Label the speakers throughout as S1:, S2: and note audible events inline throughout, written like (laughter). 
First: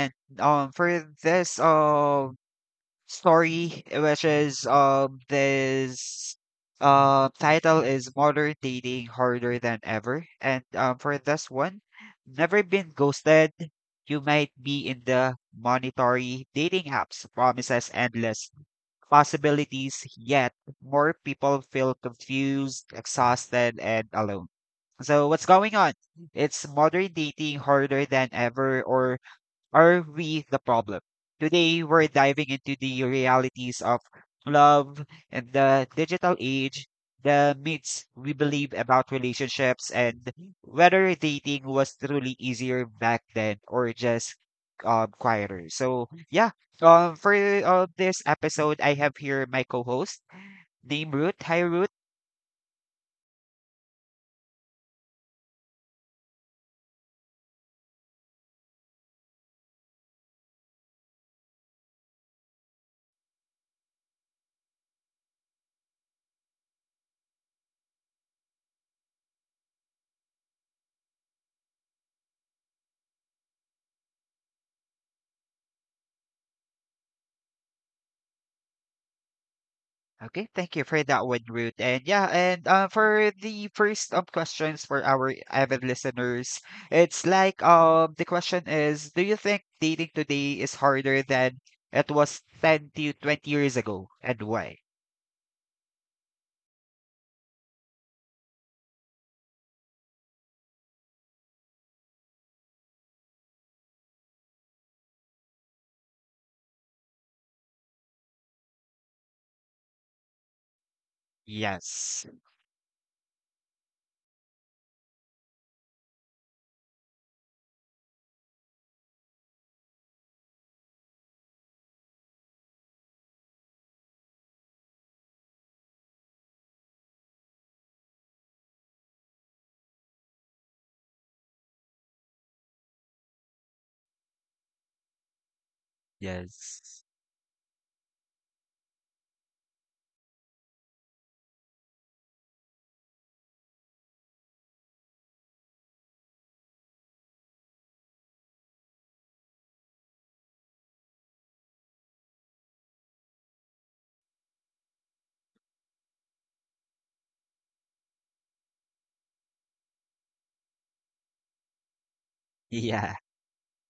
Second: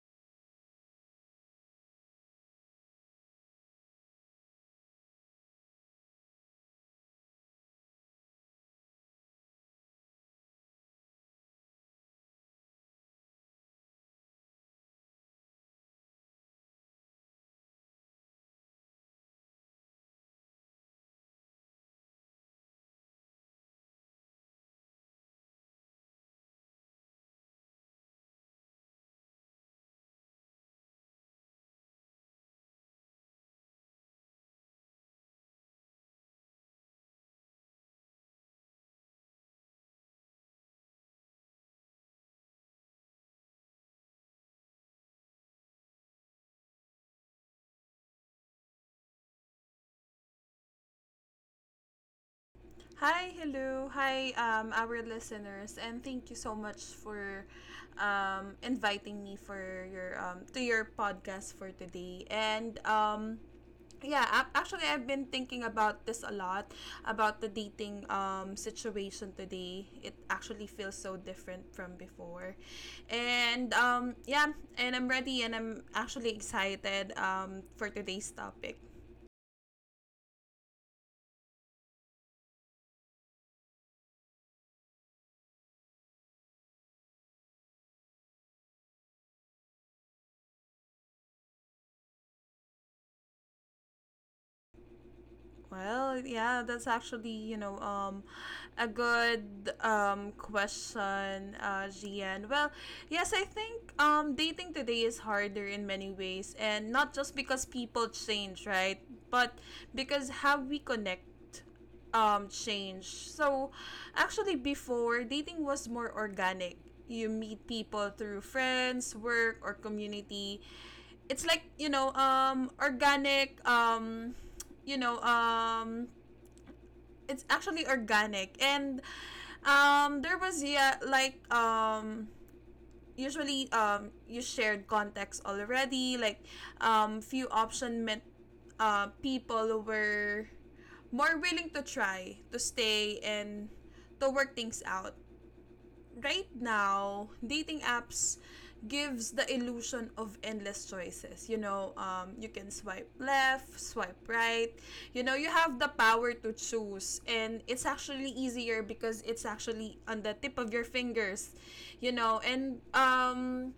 S1: And for this story, which is this title is Modern Dating Harder Than Ever. And for this one, never been ghosted. You might be in the monetary dating apps promises endless possibilities, yet more people feel confused, exhausted, and alone. So what's going on? It's modern dating harder than ever, or are we the problem? Today, we're diving into the realities of love and the digital age, the myths we believe about relationships, and whether dating was truly easier back then or just quieter. So, yeah, for this episode, I have here my co host named Ruth. Hi, Ruth.
S2: Hi, hello. Hi, our listeners, and thank you so much for inviting me for your to your podcast for today. And yeah, actually, I've been thinking about this a lot about the dating situation today. It actually feels so different from before, and yeah, and I'm ready, and I'm actually excited for today's topic.
S1: Okay, thank you for that one, Ruth. And yeah, and for the first questions for our avid listeners, it's like the question is, do you think dating today is harder than it was 10 to 20 years ago, and why?
S2: Well, yeah, that's actually, a good question, Gian. Well, yes, I think dating today is harder in many ways, and not just because people change, right? But because how we connect
S1: Yes.
S2: change. So, actually, before dating was more organic. You meet people through friends, work, or community. It's like you know organic you know It's actually organic, and there was yeah like usually you shared context already.
S1: Yes.
S2: Few option meant people were more willing to try to stay and to work things out. Right now, dating apps gives the illusion of endless choices. You know, you can swipe left, swipe right. You know, you have the power to choose, and it's actually easier because it's actually on the tip of your fingers. You know,
S1: (laughs)
S2: and
S1: Yeah.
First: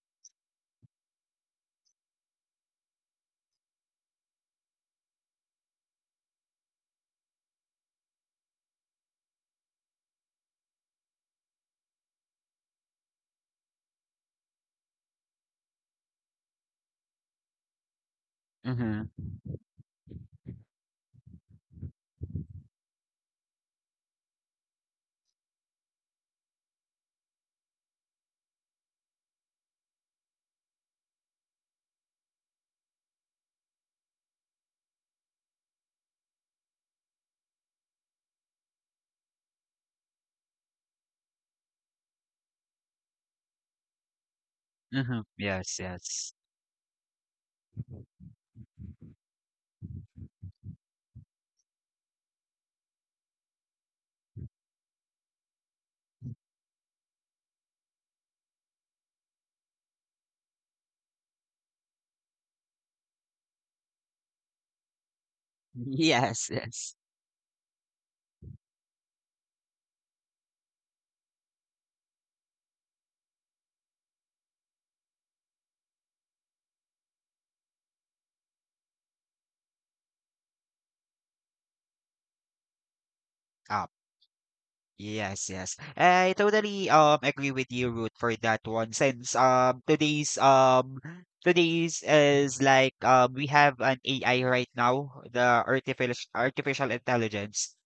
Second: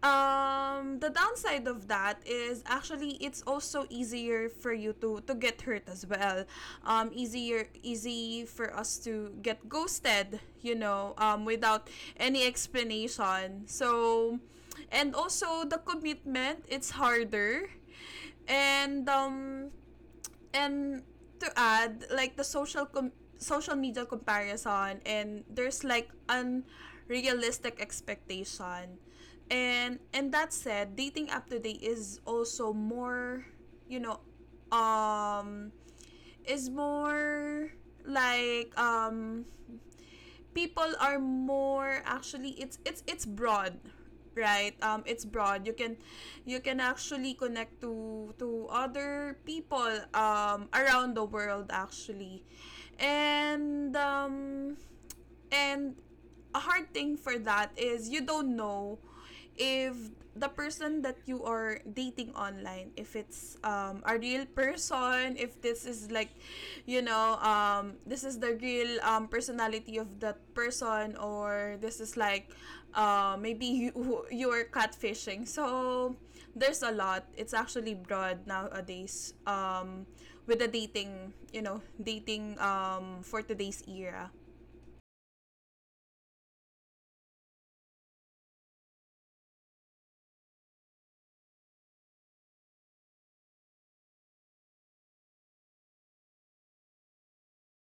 S2: The downside of that is actually it's also easier for you to get hurt as well. Easier Easy for us to get ghosted, you know, without any explanation. So, and also the commitment, it's harder, and
S1: Mm-hmm.
S2: um, and to add like the social media comparison, and there's like unrealistic expectation. And that said, dating app today is also more, you know um is more like um people are more. Actually, it's broad, right? It's
S1: Mm-hmm.
S2: broad.
S1: Yes, yes.
S2: You can actually connect to other people around the world actually. And um and a hard thing for that is you don't know if the person that you are dating online, if it's a real person, if this is
S1: (laughs)
S2: like,
S1: Yes, yes.
S2: this is the real personality of that person, or this is like maybe (laughs) you you're catfishing. So there's a lot. It's actually broad nowadays, with the dating, dating for today's
S1: Ah,
S2: era.
S1: yes, yes. I totally agree with you, Ruth, for that one. Since today's today's is like we have an AI right now, the artificial intelligence.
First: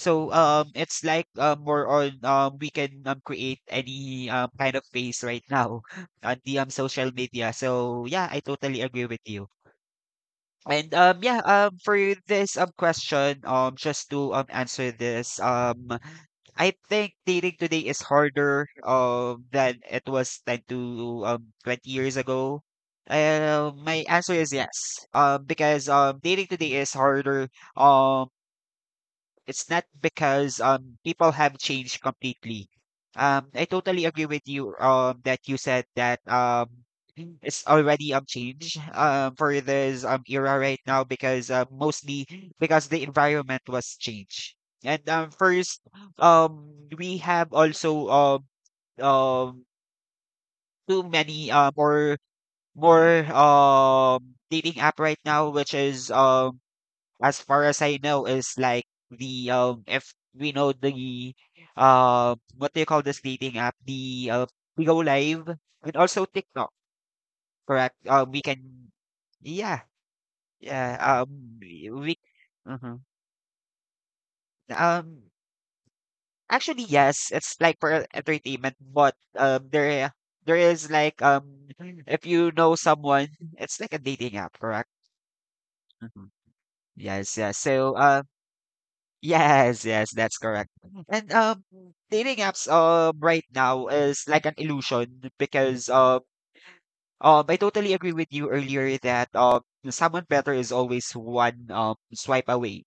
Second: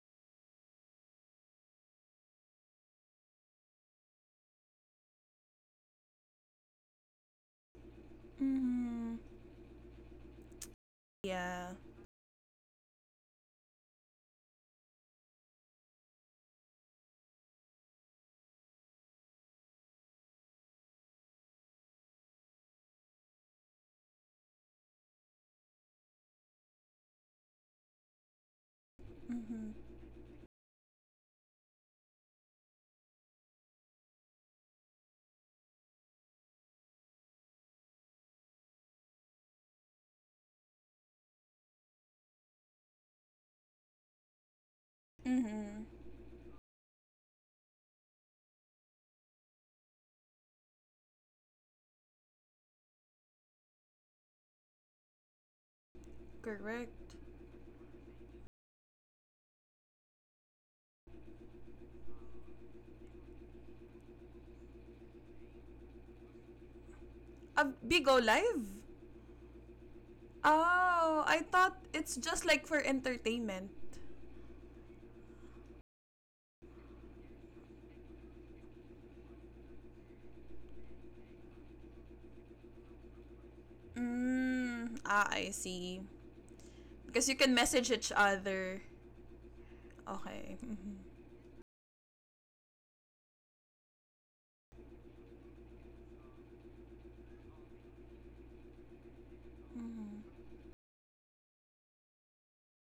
S1: So it's like more on we can create any kind of face right now (laughs) on the social media. So yeah, I totally
S2: Mm-hmm.
S1: agree with you.
S2: Yeah.
S1: For this question, just to answer this, I think dating today is harder than it was 10 to 20 years ago. My answer is yes. Because dating today is harder, um it's
S2: Mm-hmm.
S1: not because people have changed completely. I totally agree with you that you said that it's already changed for this era right now because mostly because the environment was changed. And
S2: Mm-hmm.
S1: first, um we have also um too many or more dating app right now, which is,
S2: Correct.
S1: as far as I know, is like the if we know the what do you call this dating app? The Pigo Live, and also TikTok, correct?
S2: Bigo
S1: We
S2: Live?
S1: can, yeah, yeah.
S2: Oh, I
S1: Um
S2: thought it's
S1: we
S2: just like for
S1: mhm.
S2: entertainment.
S1: um Actually yes, it's like for entertainment, but there, there is like, if you know someone, it's like a dating app, correct?
S2: Mm, ah, I see.
S1: Mhm.
S2: Because you
S1: Yes,
S2: can
S1: yes.
S2: message
S1: So
S2: each
S1: uh.
S2: other.
S1: Yes, yes, that's
S2: Okay.
S1: correct.
S2: Mm-hmm.
S1: And dating apps right now is like an illusion because I totally agree with you earlier that someone better
S2: Mm-hmm.
S1: is always one swipe away.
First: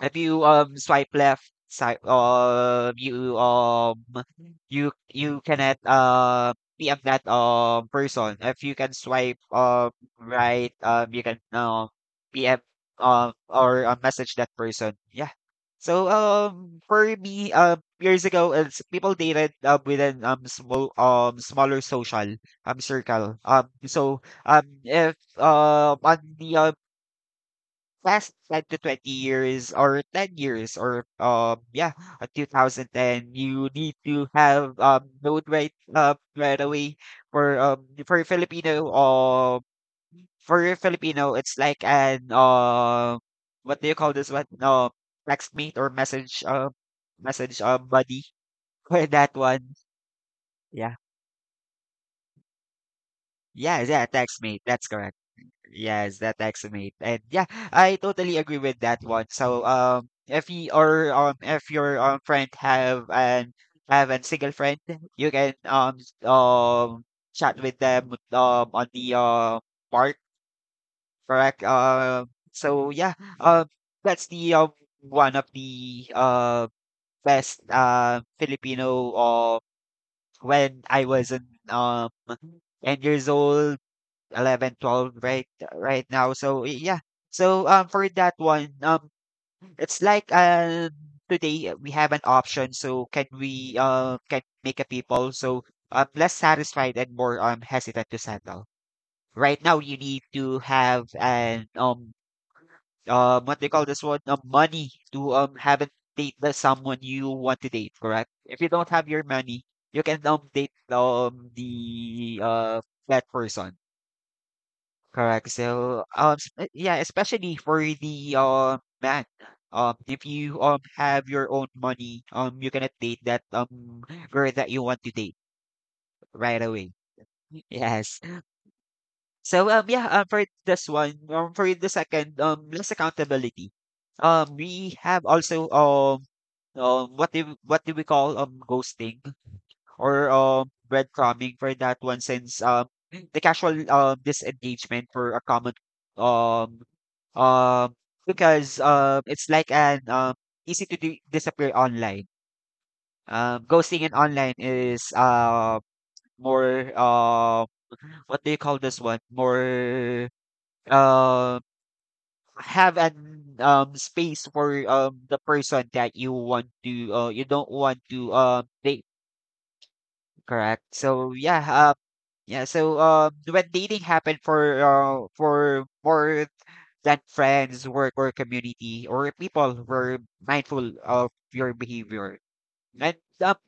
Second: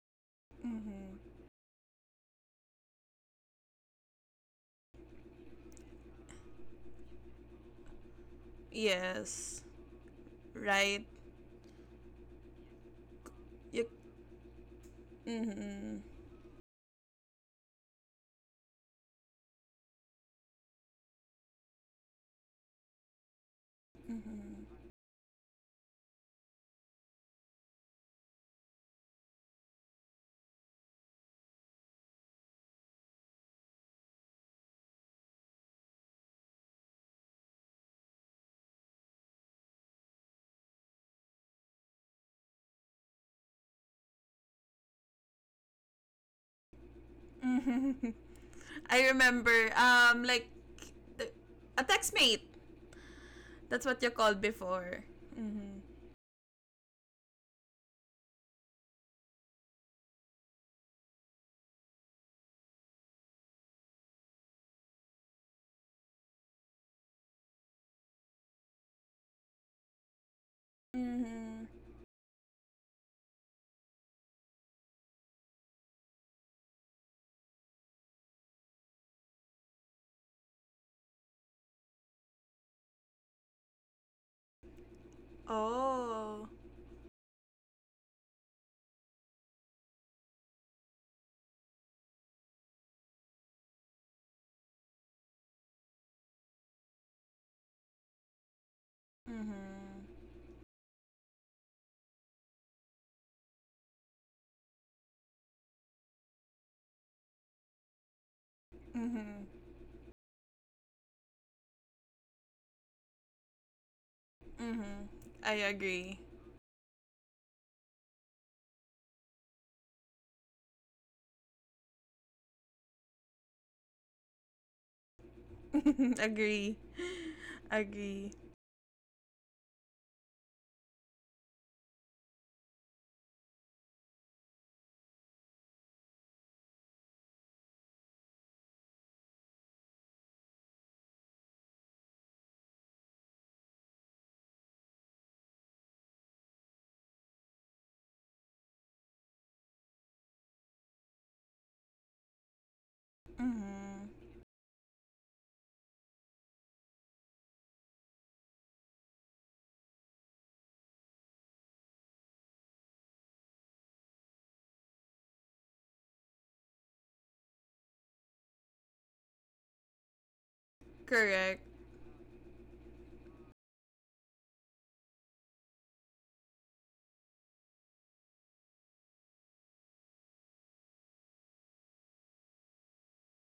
S1: If you swipe
S2: Mm-hmm.
S1: left, swipe, you cannot be of that person. If you can swipe
S2: Yes.
S1: right,
S2: Right.
S1: you can be a- or
S2: You.
S1: message that person. Yeah.
S2: Mm-hmm.
S1: So for me, years ago, it's people dated, within smaller social circle. So
S2: Mm-hmm.
S1: if on the last 10 to 20 years, or 10 years, or yeah 2010 you need to have load right, right away for Filipino for a Filipino. It's like an what do you call this one, text mate or message, message
S2: Mm-hmm.
S1: buddy (laughs)
S2: (laughs)
S1: for
S2: I
S1: that
S2: remember.
S1: one. Yeah,
S2: The, a textmate.
S1: yeah
S2: That's what
S1: yeah
S2: you
S1: text
S2: called
S1: mate, that's
S2: before.
S1: correct.
S2: Mm-hmm.
S1: Yes, that estimate. And yeah, I totally agree with that one. So if you or if your friend have an, have a single friend, you can chat with them on the part, correct?
S2: Mm-hmm.
S1: So yeah, um that's the one of the best Filipino when I was in 10 years old. 11, 12, right right now.
S2: Oh.
S1: So yeah. So for that one, it's like, today we have an option. So can we can make a people so less satisfied and more hesitant to settle. Right now you
S2: Mm-hmm.
S1: need to have an what they call this one, money to have a date the someone you want to date, correct? If you don't have your
S2: Mm-hmm.
S1: money, you can date the that person.
S2: Mm-hmm.
S1: Correct.
S2: I
S1: So,
S2: agree.
S1: yeah, especially for the man. If you have your own money, you cannot date that girl that you want to date
S2: (laughs)
S1: right away.
S2: Agree.
S1: Yes.
S2: Agree.
S1: So for this one, for the second, less accountability. We have also what do we call, ghosting? Or breadcrumbing, for that one, since the casual disengagement for a common um um because it's like an easy to disappear online. Um, ghosting in
S2: Mm-hmm.
S1: online is more, what do you call this one? More uh have an space for the person that you want to you don't want to date, correct? So
S2: Correct.
S1: yeah, yeah, so when dating happened for more than friends, work, or community, or people were mindful of your behavior. And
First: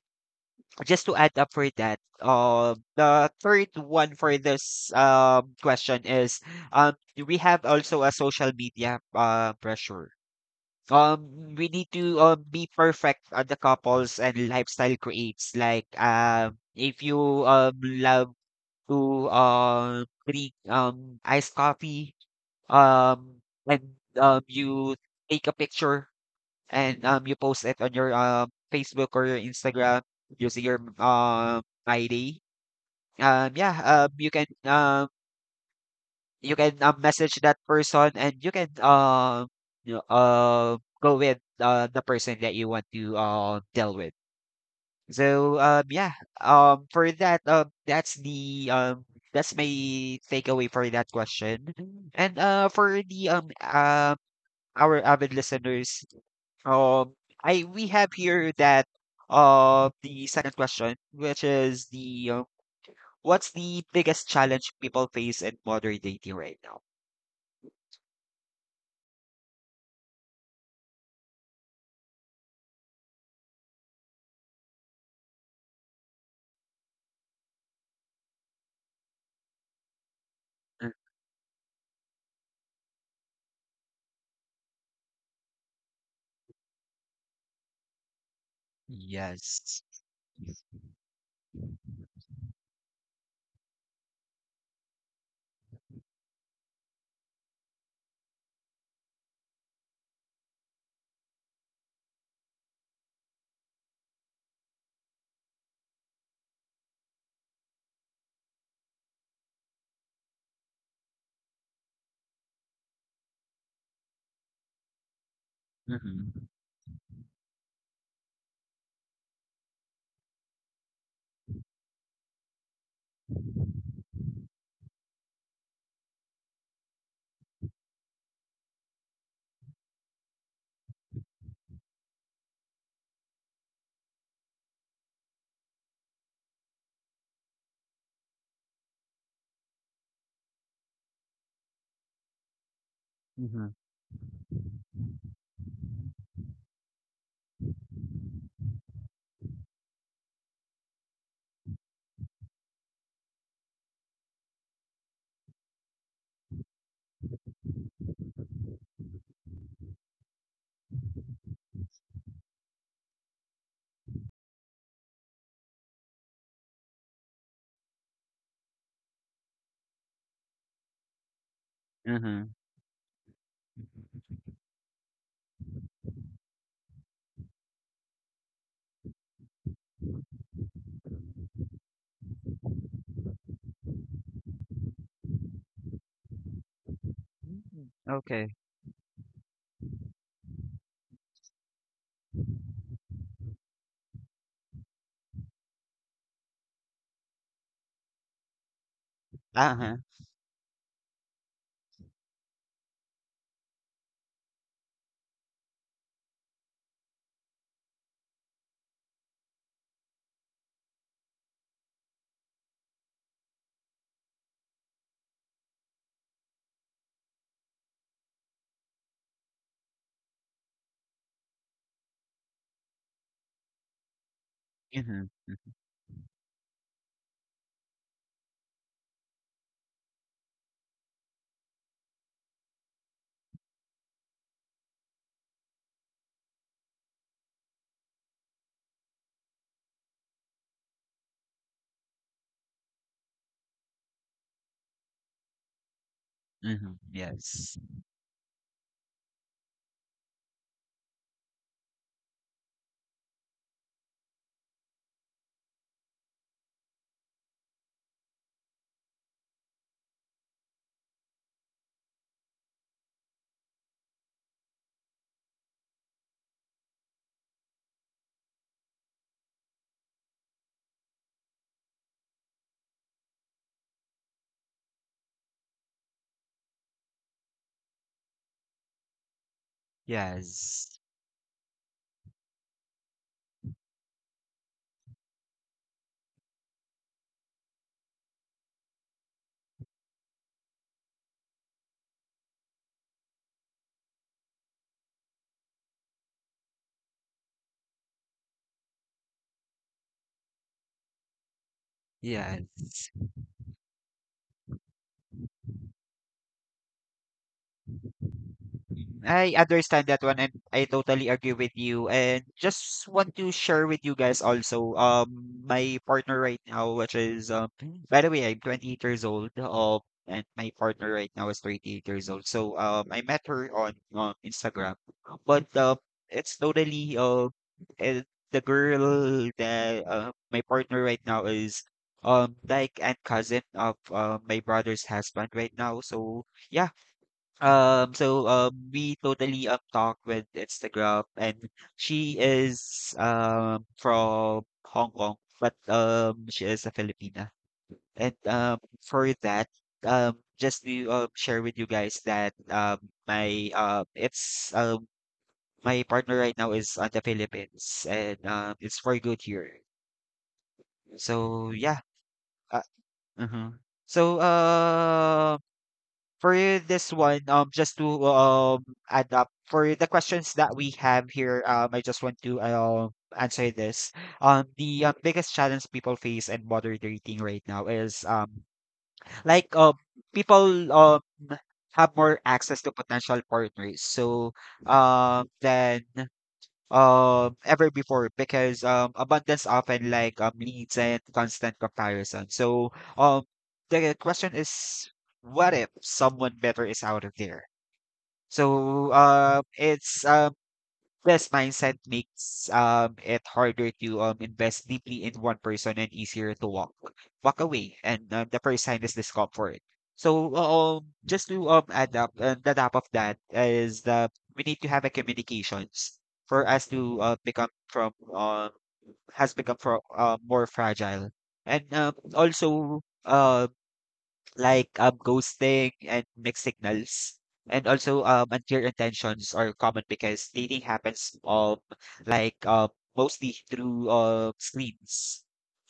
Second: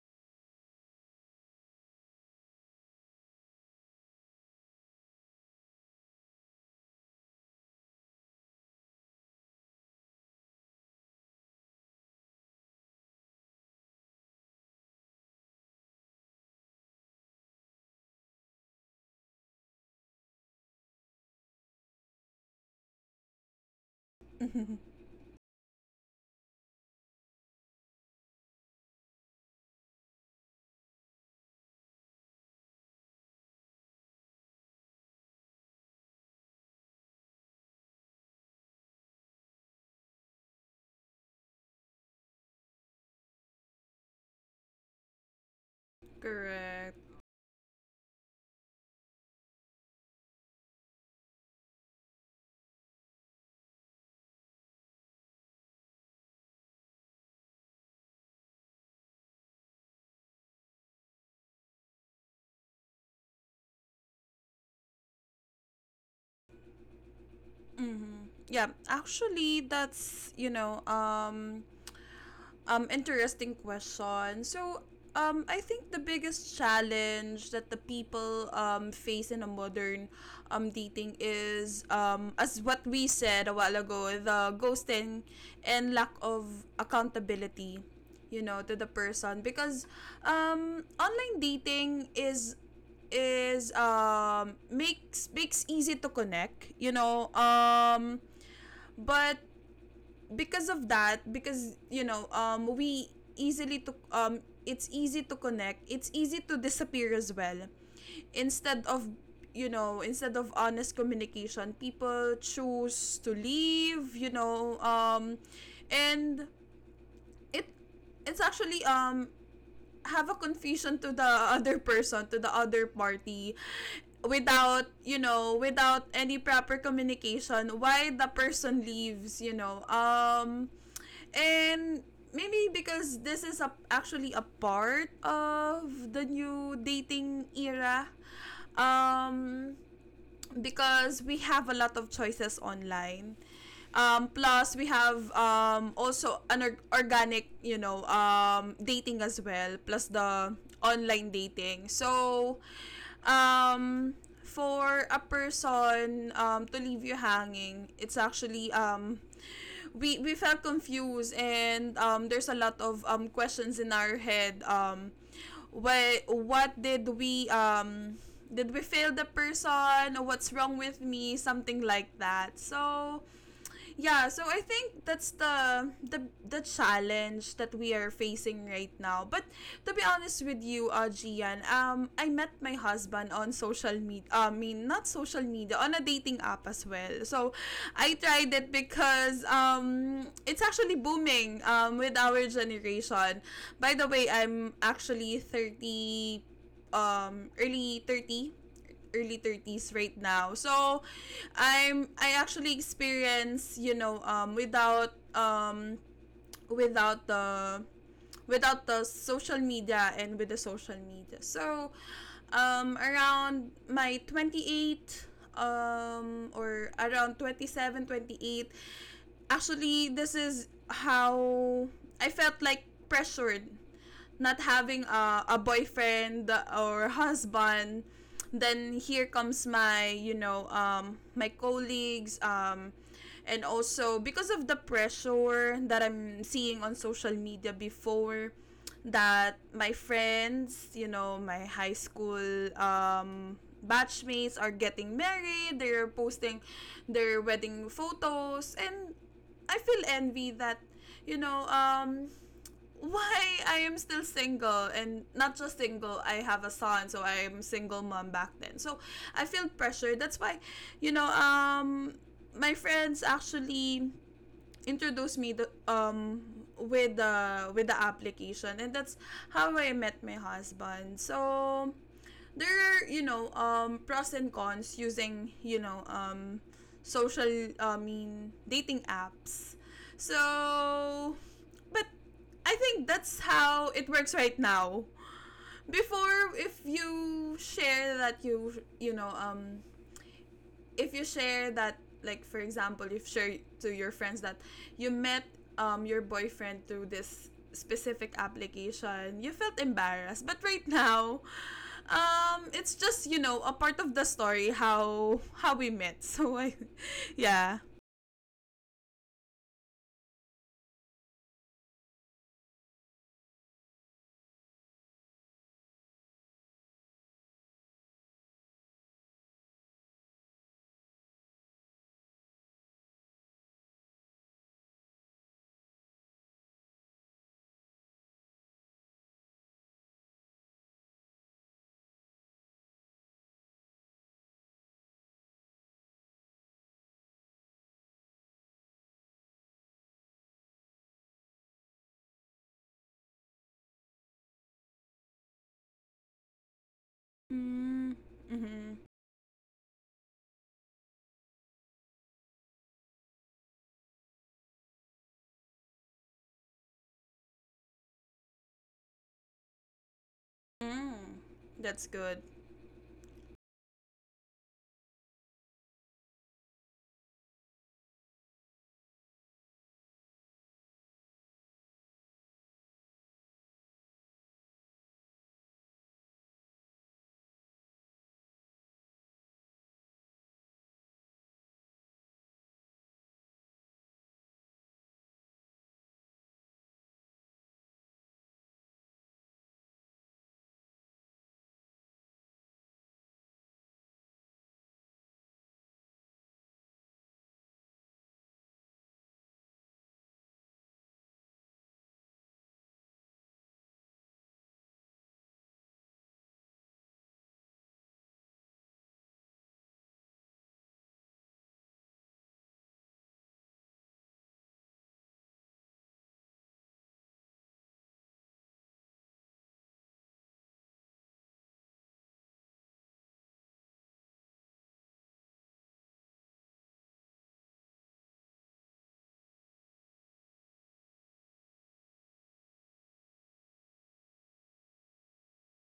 S1: just to add up for that, the third one for this question is, um, we have also a social media, pressure. We need to, be perfect at the couples and lifestyle creates like, if you love to drink iced coffee, um and you
S2: (laughs)
S1: take a picture, and you post it on your Facebook or your Instagram using your ID. Yeah, you can, message that person, and you can, you know, go with, the person that you want to, deal with. So, yeah,
S2: Correct.
S1: for that, that's the that's my takeaway for that question. And for the our avid listeners, um, I we have here that, the second question, which is the what's the biggest challenge people face in modern dating right now?
S2: Mm-hmm. Yeah, actually that's, interesting question. So, I think the biggest challenge that the people face in a modern
S1: Mm,
S2: dating is, as what we said a while ago, the ghosting and lack of accountability, you know, to the person.
S1: yes.
S2: Because online dating is makes easy to connect, you know, but because of that, because, we easily to it's easy to connect, it's easy to disappear as well. Instead of, you know, instead of honest communication, people choose to leave, you know. And
S1: Mm-hmm.
S2: It, it's actually have a confusion to the other person, to the other party without, you know, without any proper communication why the person leaves, you know. And Maybe because this is actually a part of the new dating era. Um because we have a lot of choices online. Plus, we have also an organic, you know, dating as well, plus the online dating. So, um, for a person to leave you hanging, it's actually, we felt confused, and there's a lot of questions in our head. What did we fail the person? What's wrong with me? Something like
S1: Mm-hmm.
S2: that. So yeah, so I think that's the challenge that we are facing right now. But to be honest with you, Gian, I met my husband on social media, I mean not social media, on a dating app as well. So I tried it
S1: Okay.
S2: because it's actually booming with our generation. By the way, I'm actually 30, um early thirty early 30s
S1: Uh-huh.
S2: right now. So I'm, I actually experience, you know, without the, without the social media, and with the social media. So around my 28, or around 27, 28. Actually, this is how I felt, like, pressured, not having
S1: Mhm.
S2: a
S1: Mm
S2: boyfriend or husband. Then here comes my, you know, my colleagues, and also because of the pressure that I'm seeing on social media before, that my friends, you know, my high school um, batchmates, are getting married. They're posting
S1: mhm.
S2: their
S1: Yes.
S2: wedding photos, and I feel envy that, you know um why I am still single, and not just single, I have a son, so I am single mom back then. So I feel pressured. That's why, you know, my friends actually introduced me with the, with the application, and that's how I met my husband. So there are, pros and cons using, social, I mean dating apps.
S1: Yes.
S2: So, but I think that's how it works right now. Before, if you share that you know if you share that, like for example, if share to your friends that you met your boyfriend through this specific application, you felt embarrassed. But right now, it's
S1: Yes.
S2: just, you know, a part of the story how we met. So I (laughs) yeah.
S1: I understand that one, and I totally agree with you, and just want to share with you guys also my partner right now, which is, by the way, I'm 28 years old, and my partner right now is 38 years old. So I met her on Instagram. But it's totally eh, The girl that, my partner right now, is like and cousin of, my brother's husband right now. So yeah, so we totally talk with Instagram, and she is from Hong Kong, but she is a Filipina.
S2: Mm.
S1: And
S2: Mm-hmm.
S1: for that, just to share with you guys that my um it's um my partner right now is on the Philippines, and it's very good here.
S2: Mm.
S1: So
S2: That's
S1: yeah,
S2: good.
S1: uh, mhm. So for this one, just to add up for the questions that we have here, I just want to answer this. The biggest challenge people face in modern dating right now is like um people have more access to potential partners, so then ever before, because abundance often like leads and constant comparison. So um the question is, what if someone better is out of there? So it's yes, mindset makes it harder to invest deeply in one person, and easier to walk away. And the first sign is discomfort. So just to add up and the top of that is that we need to have a communications for us to, become from, has become from, more fragile, and also um, like ghosting and mixed signals. And also, unclear intentions are common because dating happens like mostly through, screens.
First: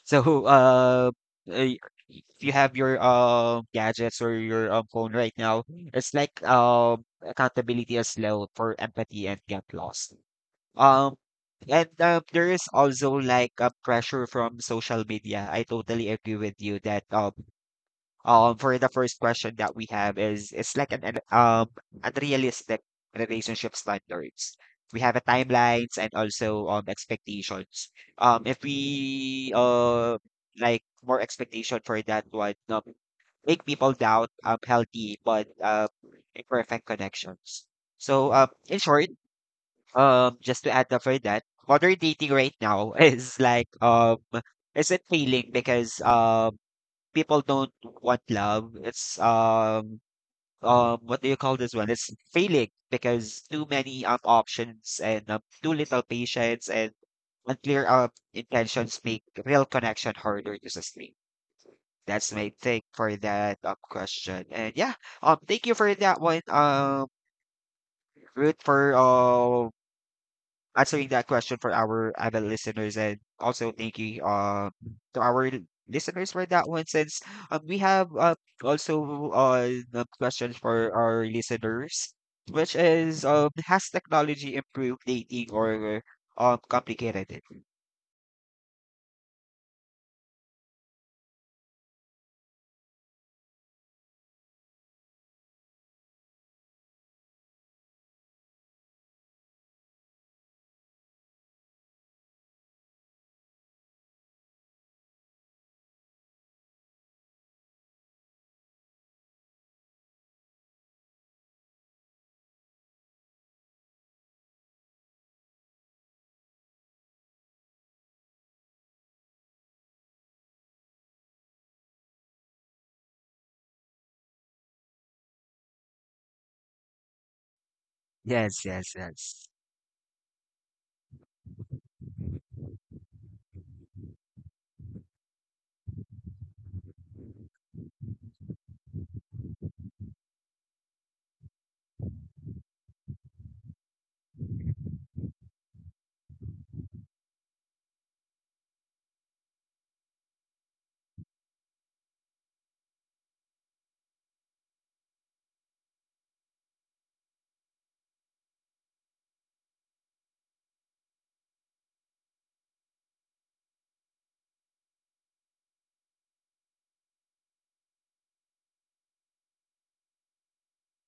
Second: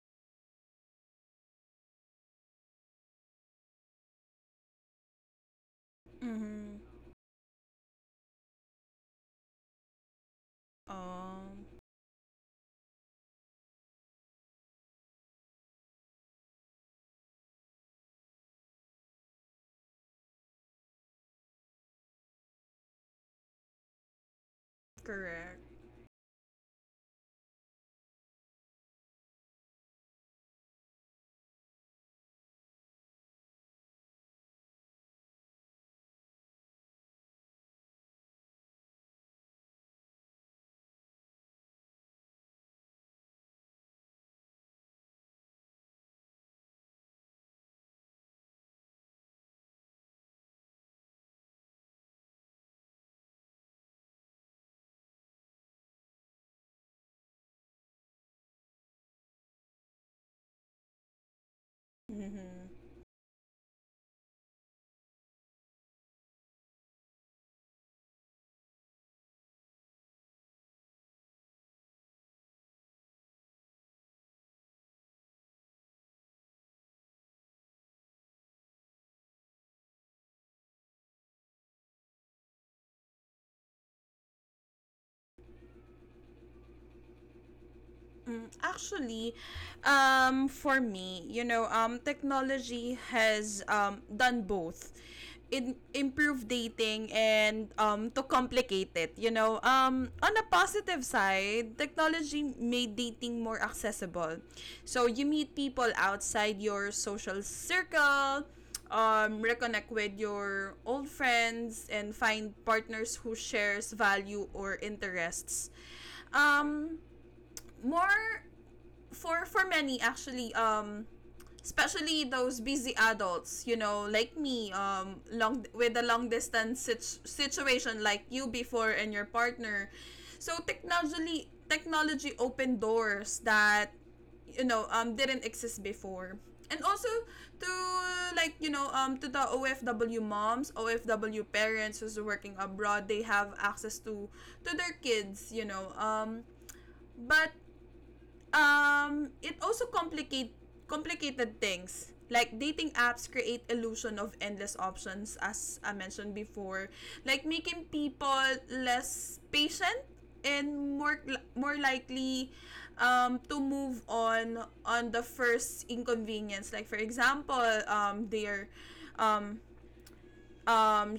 S1: So, (laughs) uh, if you have your gadgets or your phone right now, it's like
S2: Mm-hmm.
S1: accountability is low for empathy and get lost. Um,
S2: um
S1: and there is also like a pressure from social media. I totally agree with you that for the first question that we have is, it's like an um, unrealistic relationship standards. We have a
S2: Correct.
S1: timelines and also expectations. Um, if we like more expectation for that one, make people doubt healthy but imperfect connections. So in short, um, just to add up for that, modern dating right now (laughs) is like um, isn't failing because people don't want love. It's um, what do you call this one? It's failing because too many options, and too little patience, and unclear intentions make real connection harder to sustain. That's
S2: Mm-hmm.
S1: my take for that question. And yeah, thank you for that one, Ruth, for answering that question for our adult listeners, and also thank you to our listeners for that one. Since we have also the questions for our listeners, which is, has technology improved dating or complicated it?
S2: Mm, actually, for me, you know, technology has done both. Improved dating and to complicate it, you know. On a positive side, technology made dating more accessible, so you meet people outside your social circle, reconnect with your old friends, and find partners who shares value or interests, um, more for many actually, especially those busy adults, you know, like me, long with a long distance situation like you
S1: Yes,
S2: before
S1: yes,
S2: and your
S1: yes.
S2: partner. So technology, technology opened doors that, didn't exist before. And also, to like, you know, to the OFW moms, OFW parents who's working abroad, they have access to their kids, you know. But Um, it also complicated things, like dating apps create illusion of endless options, as I mentioned before, like making people less patient and more, more likely to move on the first inconvenience. Like for example, their um, um,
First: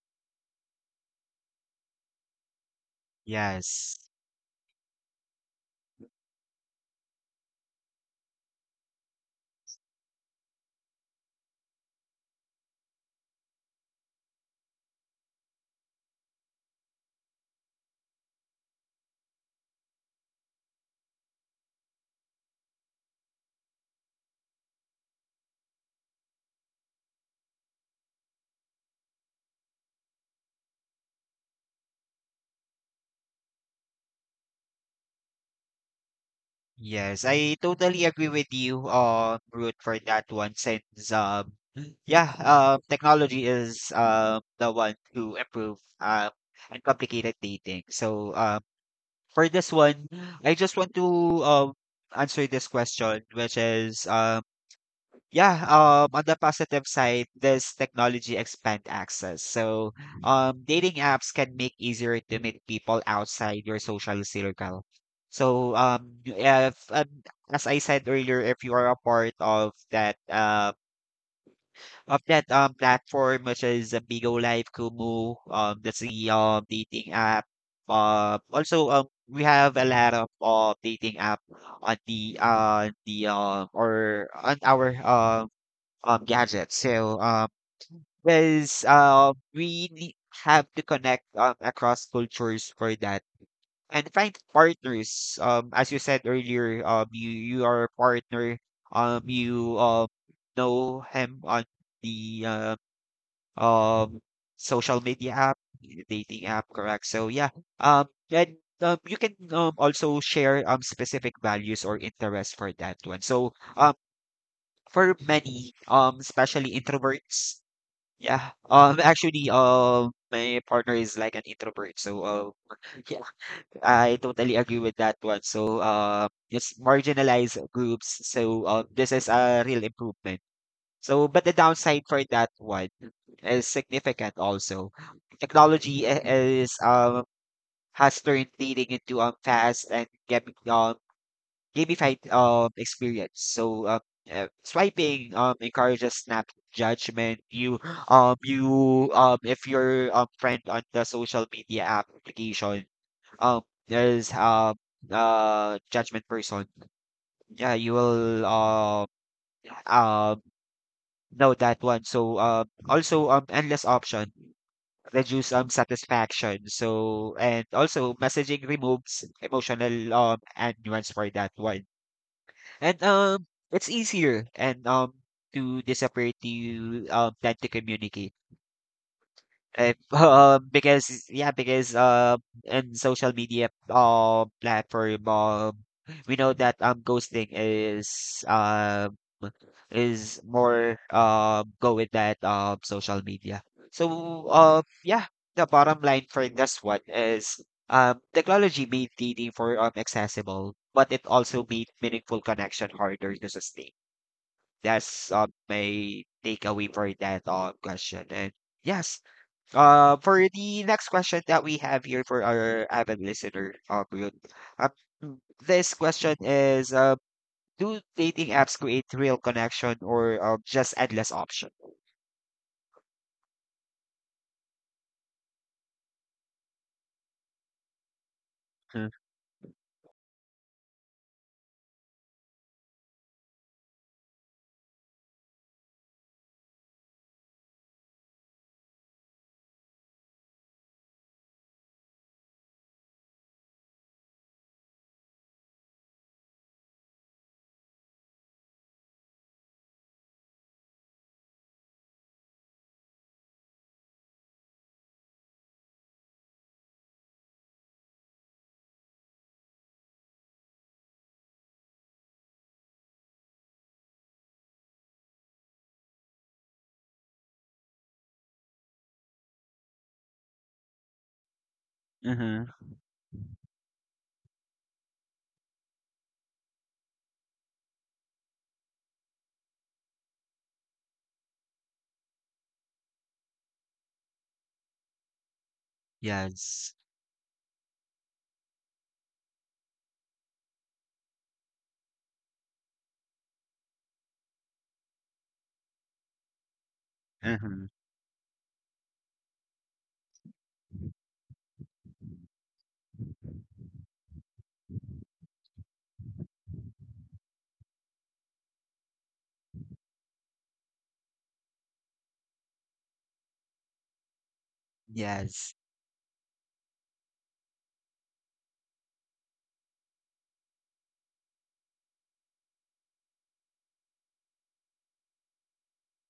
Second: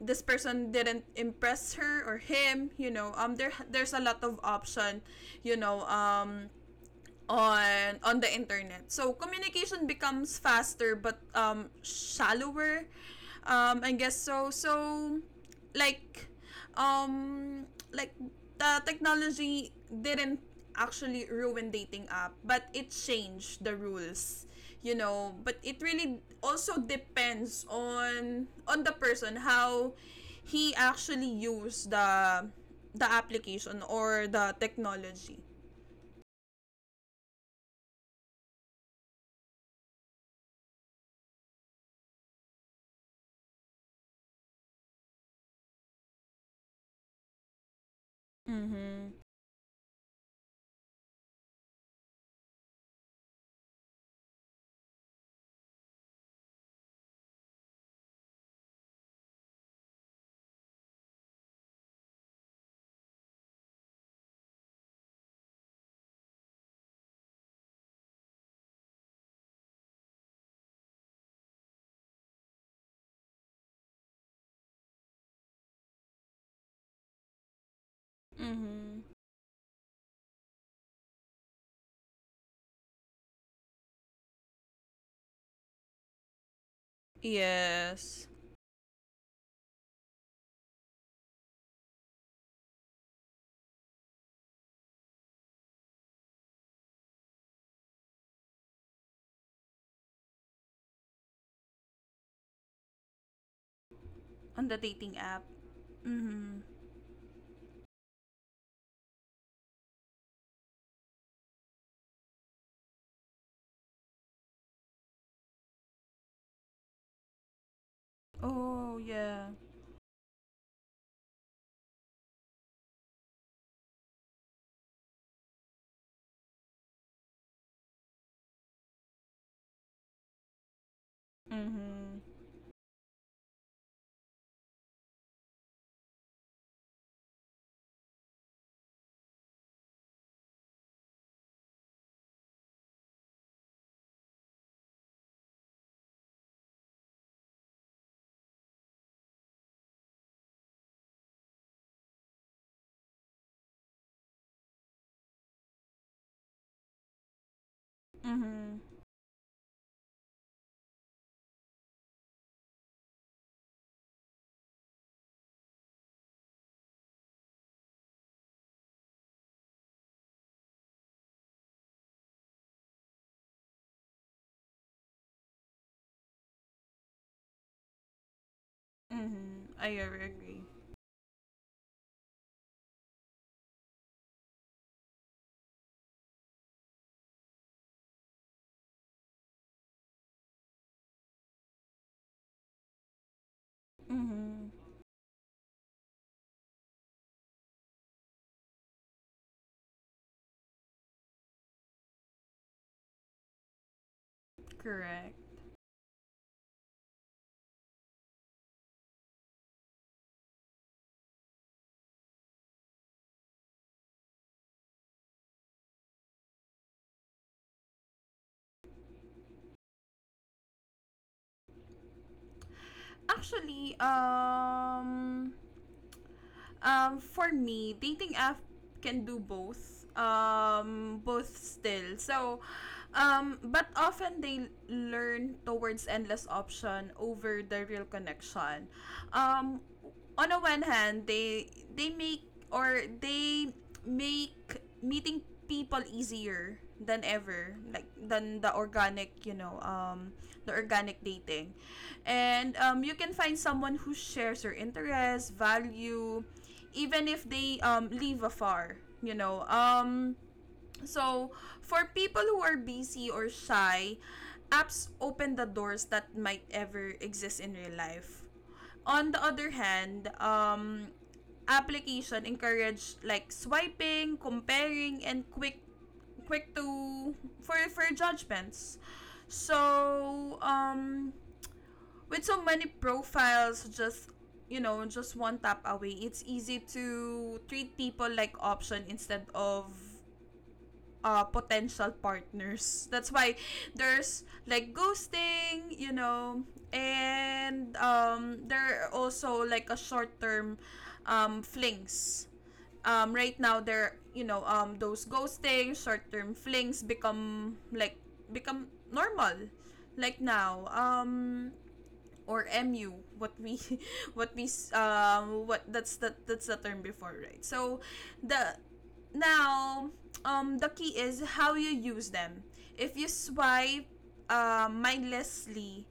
S2: this person didn't impress her or him, you know. There, there's
S1: Yes.
S2: a lot of option, you know, on the internet. So communication becomes faster but shallower, I guess so. So, like um like, the technology didn't actually ruin dating app, but it changed the rules, you know. But it really also depends on the person how he actually used the application or the technology.
S1: Yes, I totally agree with you, Ruth, for that one. Since yeah, technology is the one to improve and complicated dating. So
S2: Mm-hmm.
S1: for this one, I just want to um answer this question, which is Yeah, on the positive side, this technology expand access. So, dating apps can make easier to meet people outside your social circle. So, if as I said earlier, if you are a part of that platform, which is Bigo Live, Kumu, that's the dating app. Also,
S2: Mm-hmm.
S1: we have a lot of dating app on the or on our gadgets. So
S2: Yes.
S1: because have to connect across cultures for that and find partners. As you said earlier, you are a partner. You know him on the um
S2: On the
S1: social
S2: dating
S1: media
S2: app.
S1: app, dating app,
S2: Mm-hmm.
S1: correct? So yeah, and you can, also share specific values or interests for that one. So for many, especially introverts, yeah.
S2: Oh,
S1: Actually,
S2: yeah.
S1: my partner is like an introvert, so (laughs) yeah, I totally agree with that one. So, it's marginalized groups. So, this is a real improvement. So, but the downside for
S2: Mm-hmm.
S1: that one is significant also. Technology is has turned dating into fast and get gamified experience. So swiping encourages snap judgment. You if your friend on the social media application um there's uh, judgment person. Yeah, you will
S2: Mm-hmm.
S1: um know that one. So also endless option reduce satisfaction. So and also, messaging removes emotional and nuance for that one. And it's easier and to the separate the plan to communicate.
S2: Mm-hmm. I
S1: (laughs)
S2: agree.
S1: Because yeah, because in social media platform, we know that ghosting is more go with that social media. So
S2: Mm-hmm.
S1: yeah, the bottom line for this one is technology made dating for accessible, but it also made meaningful connection harder to sustain. That's
S2: Correct.
S1: my takeaway for that question. And yes, for the next question that we have here for our avid listener, Kuya, uh, this question is, do dating apps create real connection or just endless option?
S2: Actually, for me, dating app can do both. Both still. So, but often they learn towards endless option over the real connection. Um, on the one hand, they make, or they make meeting people easier than ever, like than the organic, you know, the organic dating. And you can find someone who shares your interests value even if they live afar, you know. So, for people who are busy or shy, apps open the doors that might ever exist in real life. On the other hand, application
S1: Mm-hmm.
S2: encourage like swiping, comparing, and quick to, for judgments. So, with so many profiles, just, you know, just one tap away, it's easy
S1: Yes.
S2: to treat people like option instead of potential partners. That's why there's like ghosting, you know.
S1: Mm-hmm.
S2: And there are also like a short term flings. Right now, there, those ghosting, short term flings become like, become normal. Like now, or mu what we (laughs) what we
S1: Yes,
S2: what that's the, that's the term before, right? So the now, the key is how you use them. If you swipe mindlessly,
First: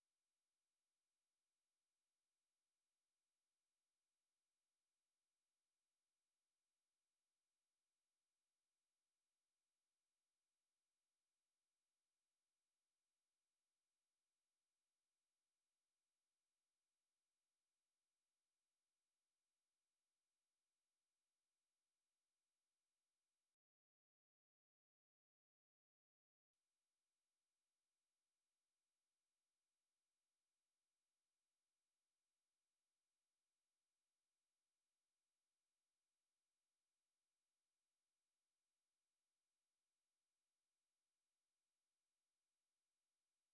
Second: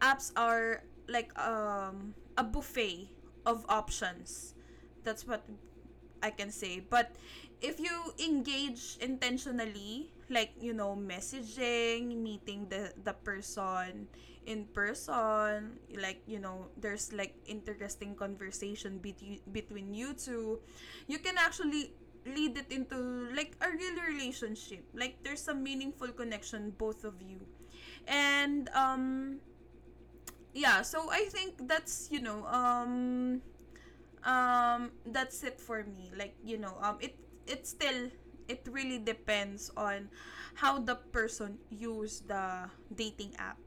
S2: apps are like a buffet of options, that's what I can say. But if you engage intentionally, like, you know, messaging, meeting the person in person, like, you know, there's like interesting conversation between between you two, you can actually lead it into like a real relationship. Like there's a meaningful connection both of you. And um yeah, so I think that's it for me, it still, it really depends on how the person use the dating app.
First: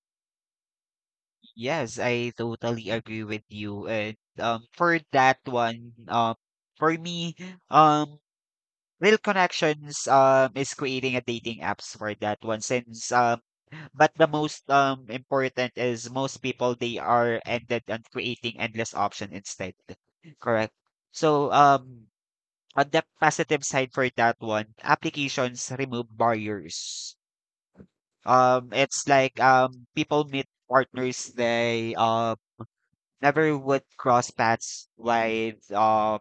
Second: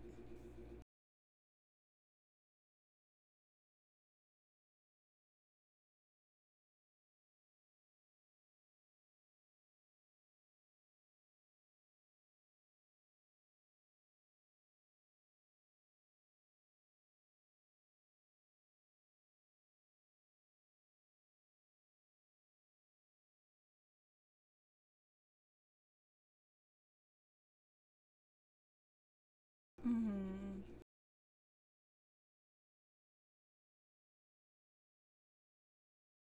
S1: yes, I totally agree with you. And for that one, for me, um, Real Connections, is creating a dating apps for that one. Since but the most important is most people they are ended on creating endless option instead. Correct. So on the positive side for that one, applications remove barriers. It's like people meet
S2: Mm-hmm.
S1: partners they never would cross paths with,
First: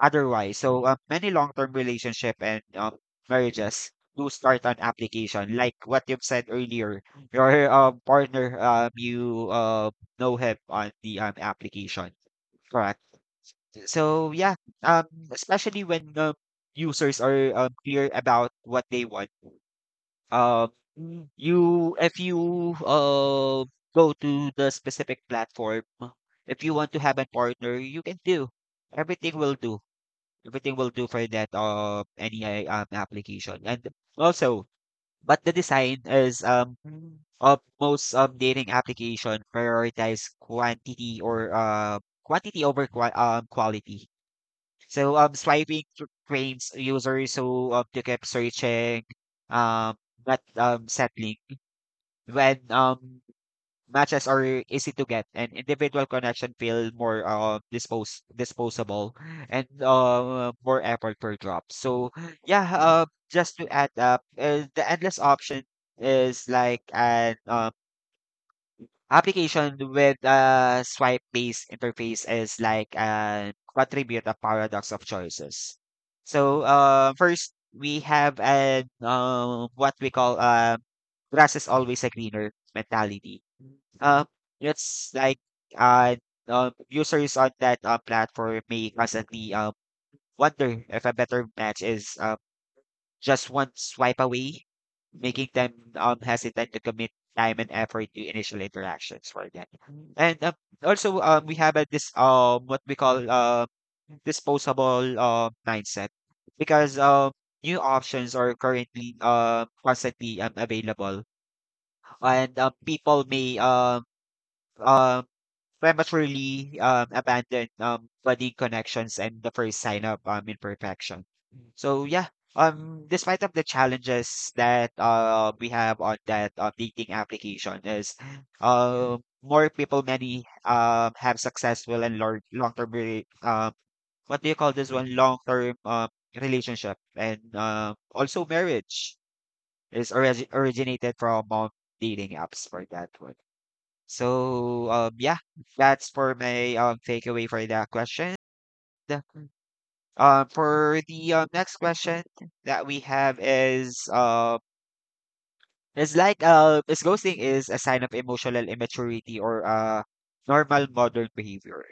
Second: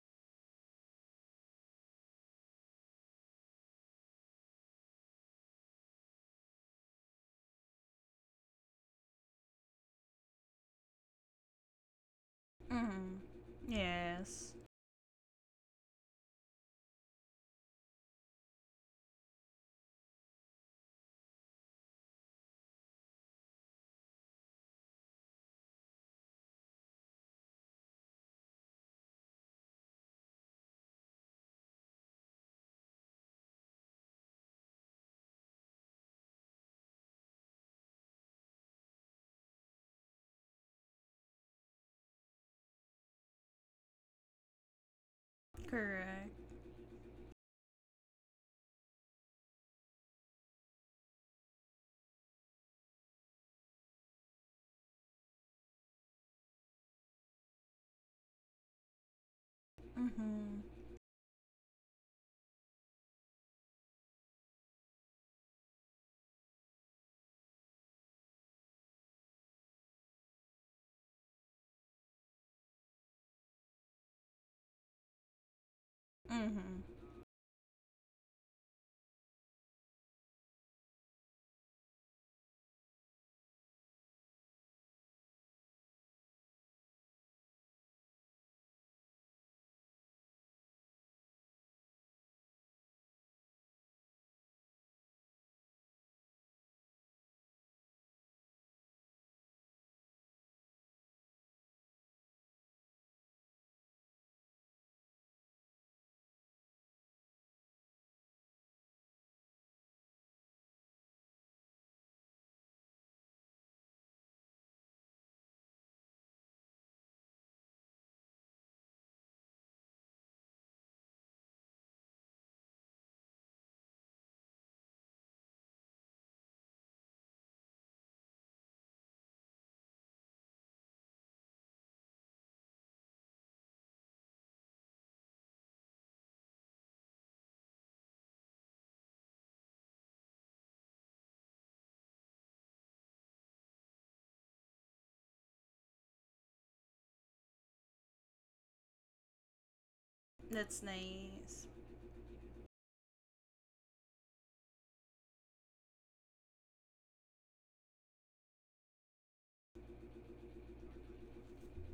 S1: otherwise. So many long-term relationship and, marriages do start on application, like what you've said earlier. Your, partner, you, know him on the, application. Correct.
S2: Mm-hmm.
S1: So
S2: Yes.
S1: yeah, um, especially when users are, clear about what they want. Um, you if you go to the specific platform, if you want to have a partner, you can do. Everything will do Everything will do for that of any application. And also, but the design is of most dating application prioritize quantity or quantity over quality. So swiping
S2: Correct.
S1: trains users so to keep searching, um not settling when matches are easy to get and individual connection feel more disposable (laughs) and
S2: Mm-hmm.
S1: more effort per drop. So yeah, just to add up, the endless option is like an application with a swipe-based interface is like an attribute of paradox of choices. So
S2: Mm-hmm.
S1: first we have an what we call grass is always a greener mentality, uh, it's like uh, users on that platform may constantly wonder if a better match is just one swipe away, making them hesitant to commit time and effort to initial interactions for that. And also we have a this what we call disposable, mindset, because new options are currently constantly available, and people may um prematurely abandon budding connections and the first sign of, imperfection. So yeah, despite of the challenges that we have on that dating application is uh, more people, many have successful and long, long term, um, what do you call this one, long term, relationship and also marriage is originated from, dating apps for that one. So, yeah, that's for my takeaway for that question. The-
S2: That's
S1: for the,
S2: nice.
S1: next question that we have is it's like is ghosting is a sign of emotional immaturity or normal modern behavior?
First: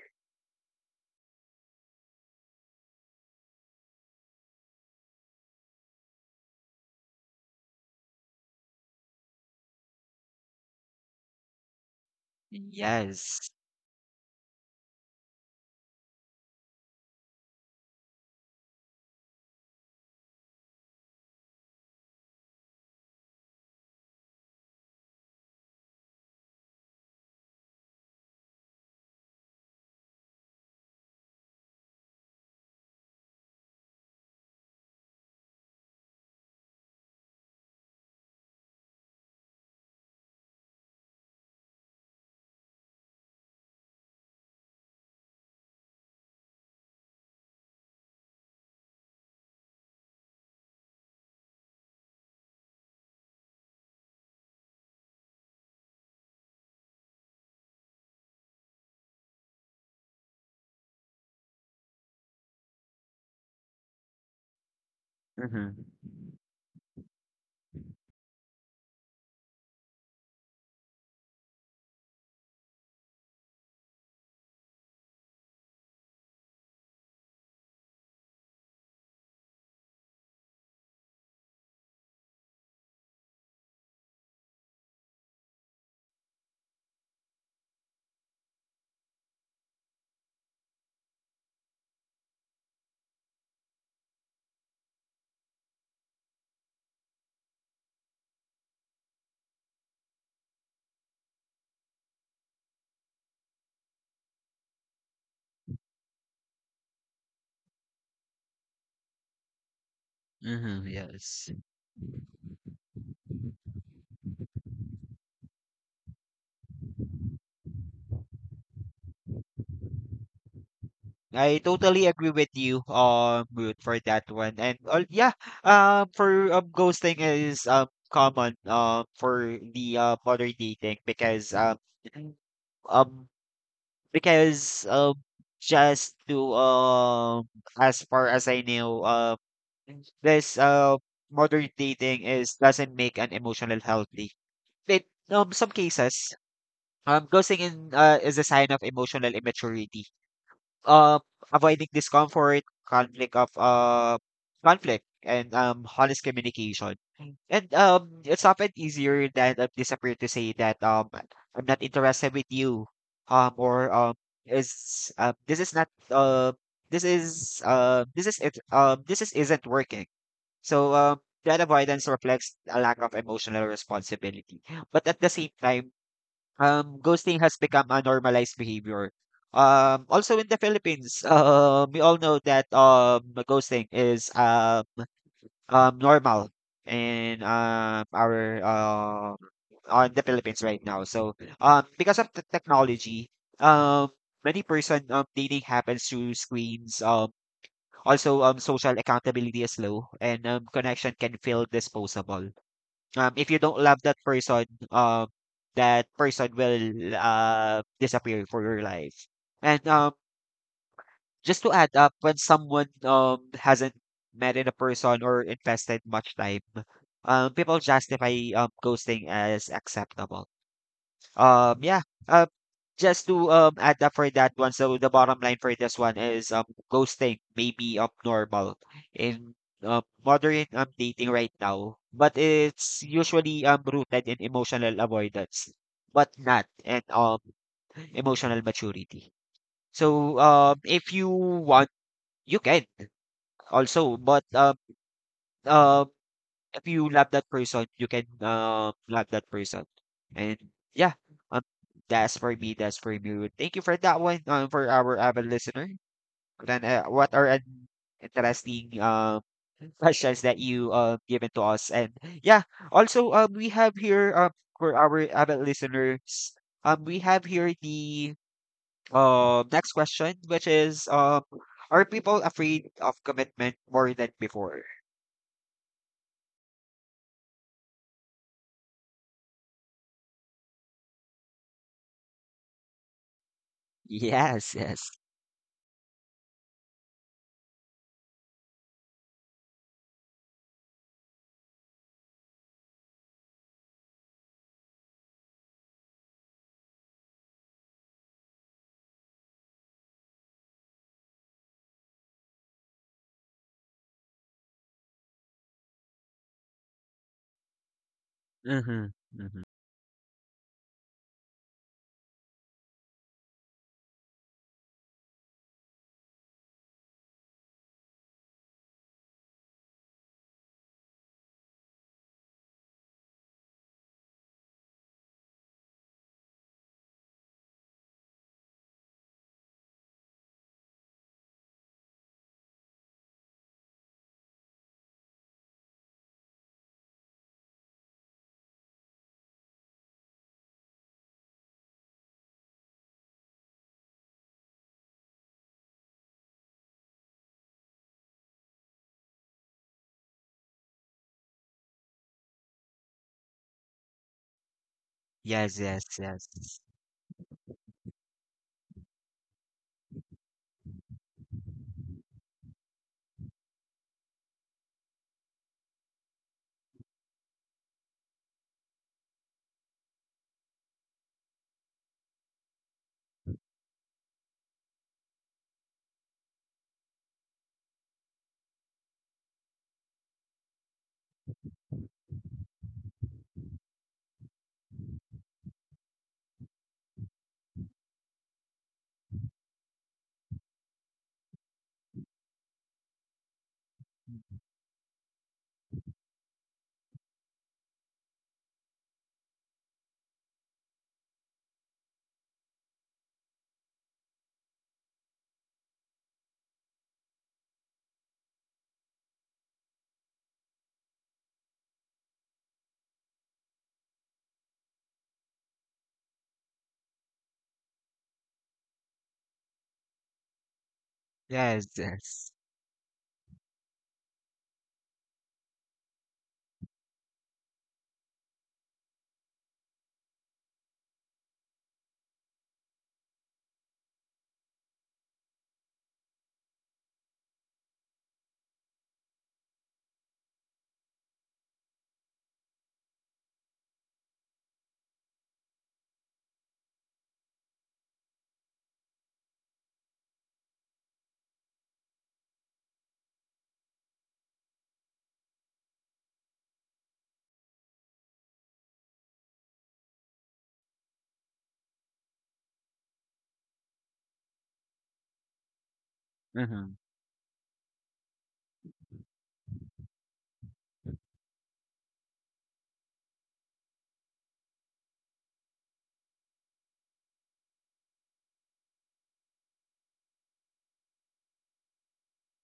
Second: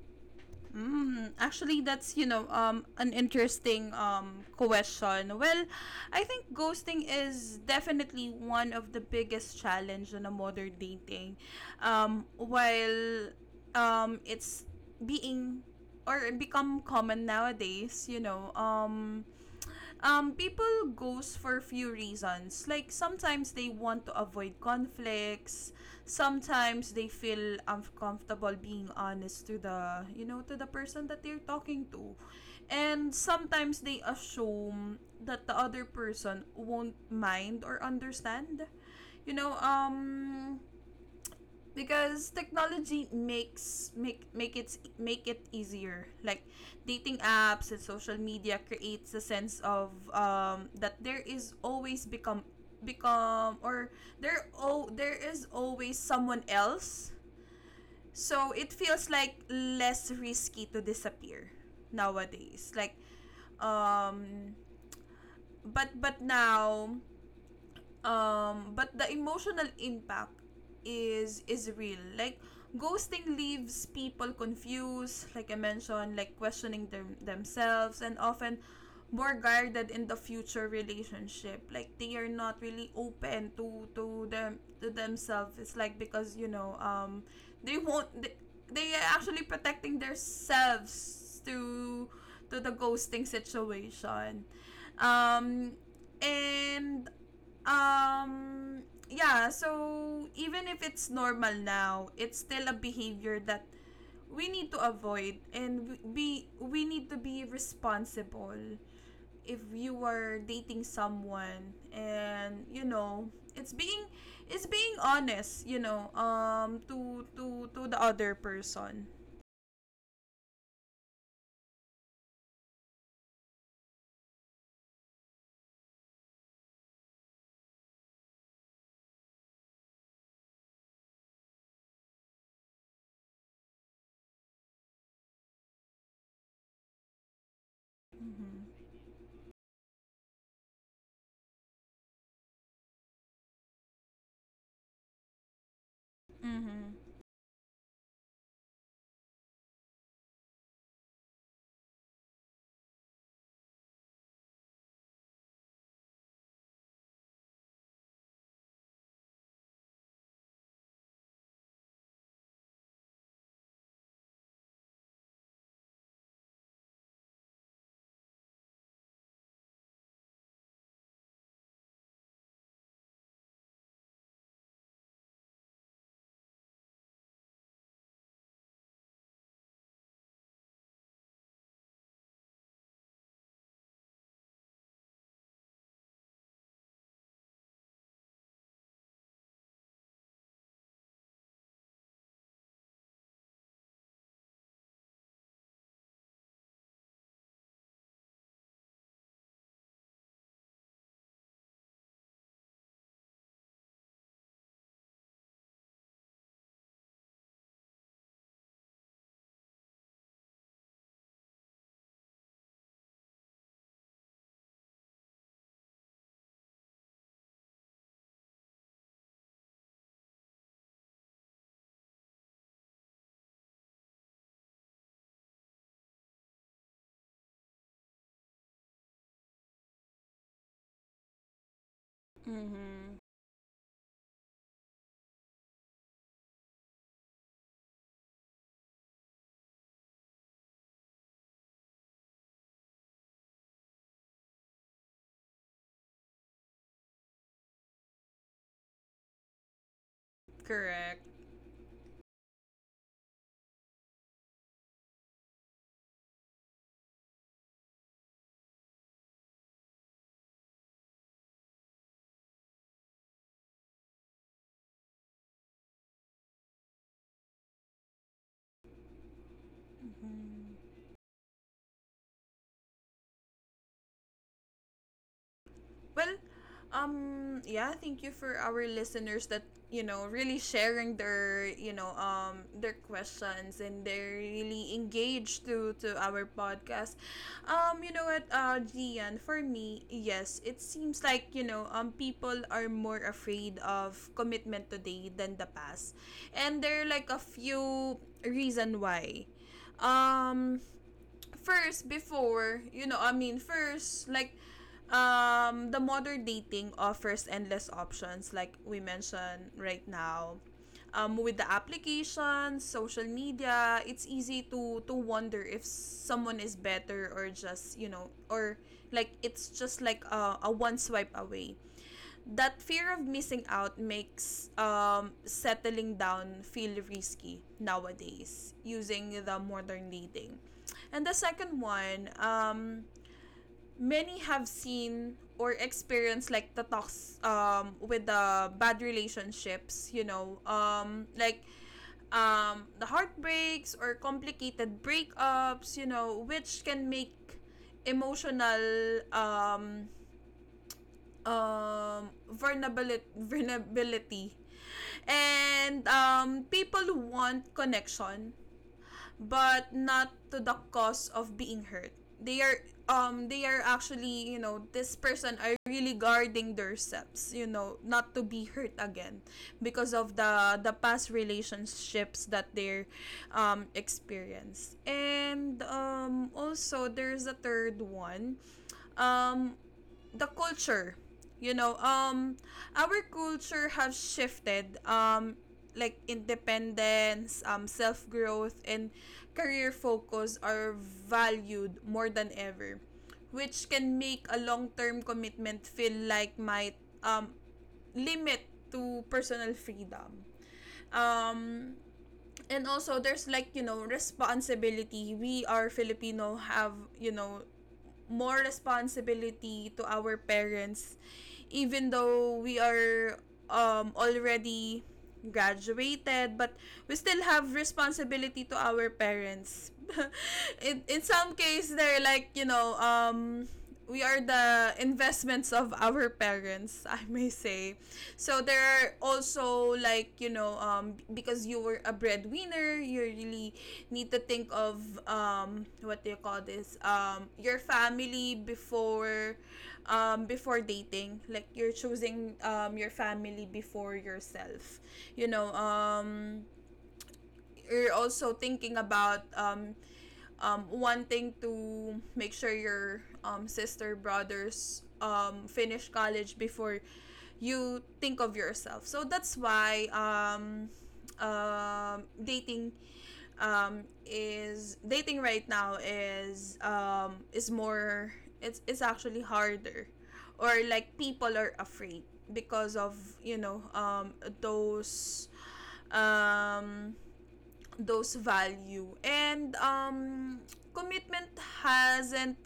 S2: Mm, actually, that's you know an interesting question. Well, I think ghosting is definitely one of the biggest challenge in a modern dating. While
S1: Yes.
S2: it's being or become common nowadays, people goes for few reasons. Like sometimes they want to avoid conflicts. Sometimes they feel uncomfortable being honest to the person that they're talking to, and sometimes they assume that the other person won't mind or understand. You know, um, because technology makes make make it easier, like dating apps and social media creates a sense of that there is always become become or there is always someone else, so it feels like less risky to disappear nowadays. Like um
S1: Mm-hmm.
S2: but Now, but the emotional impact is real. Like, ghosting leaves people confused, like I mentioned, like questioning themselves, and often more guarded in the future relationship. Like, they are not really open to themselves. It's like because they won't they are actually protecting themselves to the ghosting situation. Um and um yeah, so even if it's normal now, it's still a behavior that we need to avoid, and be, we need to be responsible if you are dating
S1: Mm-hmm. Yes.
S2: someone, and you know, it's being it's being honest, to the other person.
S1: I totally agree with you, Ruth, for that one. And yeah, for ghosting is common for the modern dating, um because just to as far as I
S2: Mm-hmm.
S1: know this modern dating is doesn't make an emotional healthy. But some cases
S2: Mm-hmm.
S1: ghosting in is a sign of emotional immaturity, um, avoiding discomfort, conflict, and, honest communication. And it's often easier than a disappear to say that, I'm not interested with you, or is this is it this is isn't working. So that avoidance reflects a lack of emotional responsibility. But at the same time, ghosting has become a normalized behavior. Also in the Philippines, (laughs) we all know that, ghosting is normal in, our on the Philippines right now. So because of the technology, um, many person dating happens through screens. Also, social accountability is low, and, connection can feel disposable. If you don't love that person will disappear for your life. And, just to add up, when someone hasn't met in a person or invested much time, people justify ghosting as acceptable. Yeah. Uh, just to add up for that one. So the bottom line for this one is ghosting may be abnormal in modern dating right now, but it's
S2: Mm-hmm.
S1: usually rooted in emotional avoidance, but not in emotional maturity. So if you want, you can also, but um if you love that person, you can love that person. And yeah,
S2: Correct.
S1: um, that's for me. That's for me. Thank you for that one. For our avid listener. Then, what are an interesting (laughs) questions that you given to us? And yeah, also we have here for our avid listeners, we have here the next question, which is are people afraid of commitment more than before? (laughs)
S2: Well, yeah, thank you for our listeners that, really sharing their, their questions, and they're
S1: Yes, yes.
S2: really engaged to our podcast. You know what, Gian, for me, yes, it seems like, people are more afraid of commitment today than the past. And there are like a few reason why. Um, first before you know I mean first like the modern dating offers endless options, like
S1: Mm-hmm.
S2: we
S1: Mm-hmm.
S2: mentioned right now. With the applications, social media, it's easy to wonder if someone is better, or just you know or like, it's just like a one swipe away. That fear of missing out makes settling down feel risky nowadays using the modern dating. And the second one, many have seen or experienced like the talks with the bad relationships, like the heartbreaks or complicated breakups, you know, which can make emotional um, vulnerability.
S1: Yes, yes,
S2: And
S1: yes.
S2: People want connection but not to the cost of being hurt. They are they are actually, you know, this person are really guarding themselves, you know, not to be hurt again because of the past relationships that they're experienced. And also there's a third one, um the culture. you know um our culture have shifted, like independence, self growth and career focus are valued more than ever, which can make a long term commitment feel like might um limit to personal freedom. Um and also there's, like, you know, responsibility. We are filipino, have, you know, more responsibility to our parents, even though we are already graduated, but we still have responsibility to our parents. (laughs) In some case
S1: Yes,
S2: they're like,
S1: yes.
S2: we are the investments of our parents, (laughs) I may say. So there are also like, you know, because you were a breadwinner, you really need to think of what do you call this? Your family before, before dating. Like, you're choosing your family before yourself. You know, you're also thinking about wanting to make sure your sister, brothers finish college before you think of yourself. So that's why dating is, dating right now
S1: Mm-hmm.
S2: is more, it's actually harder, or like people are afraid because of, you know um, those um, those value, and commitment hasn't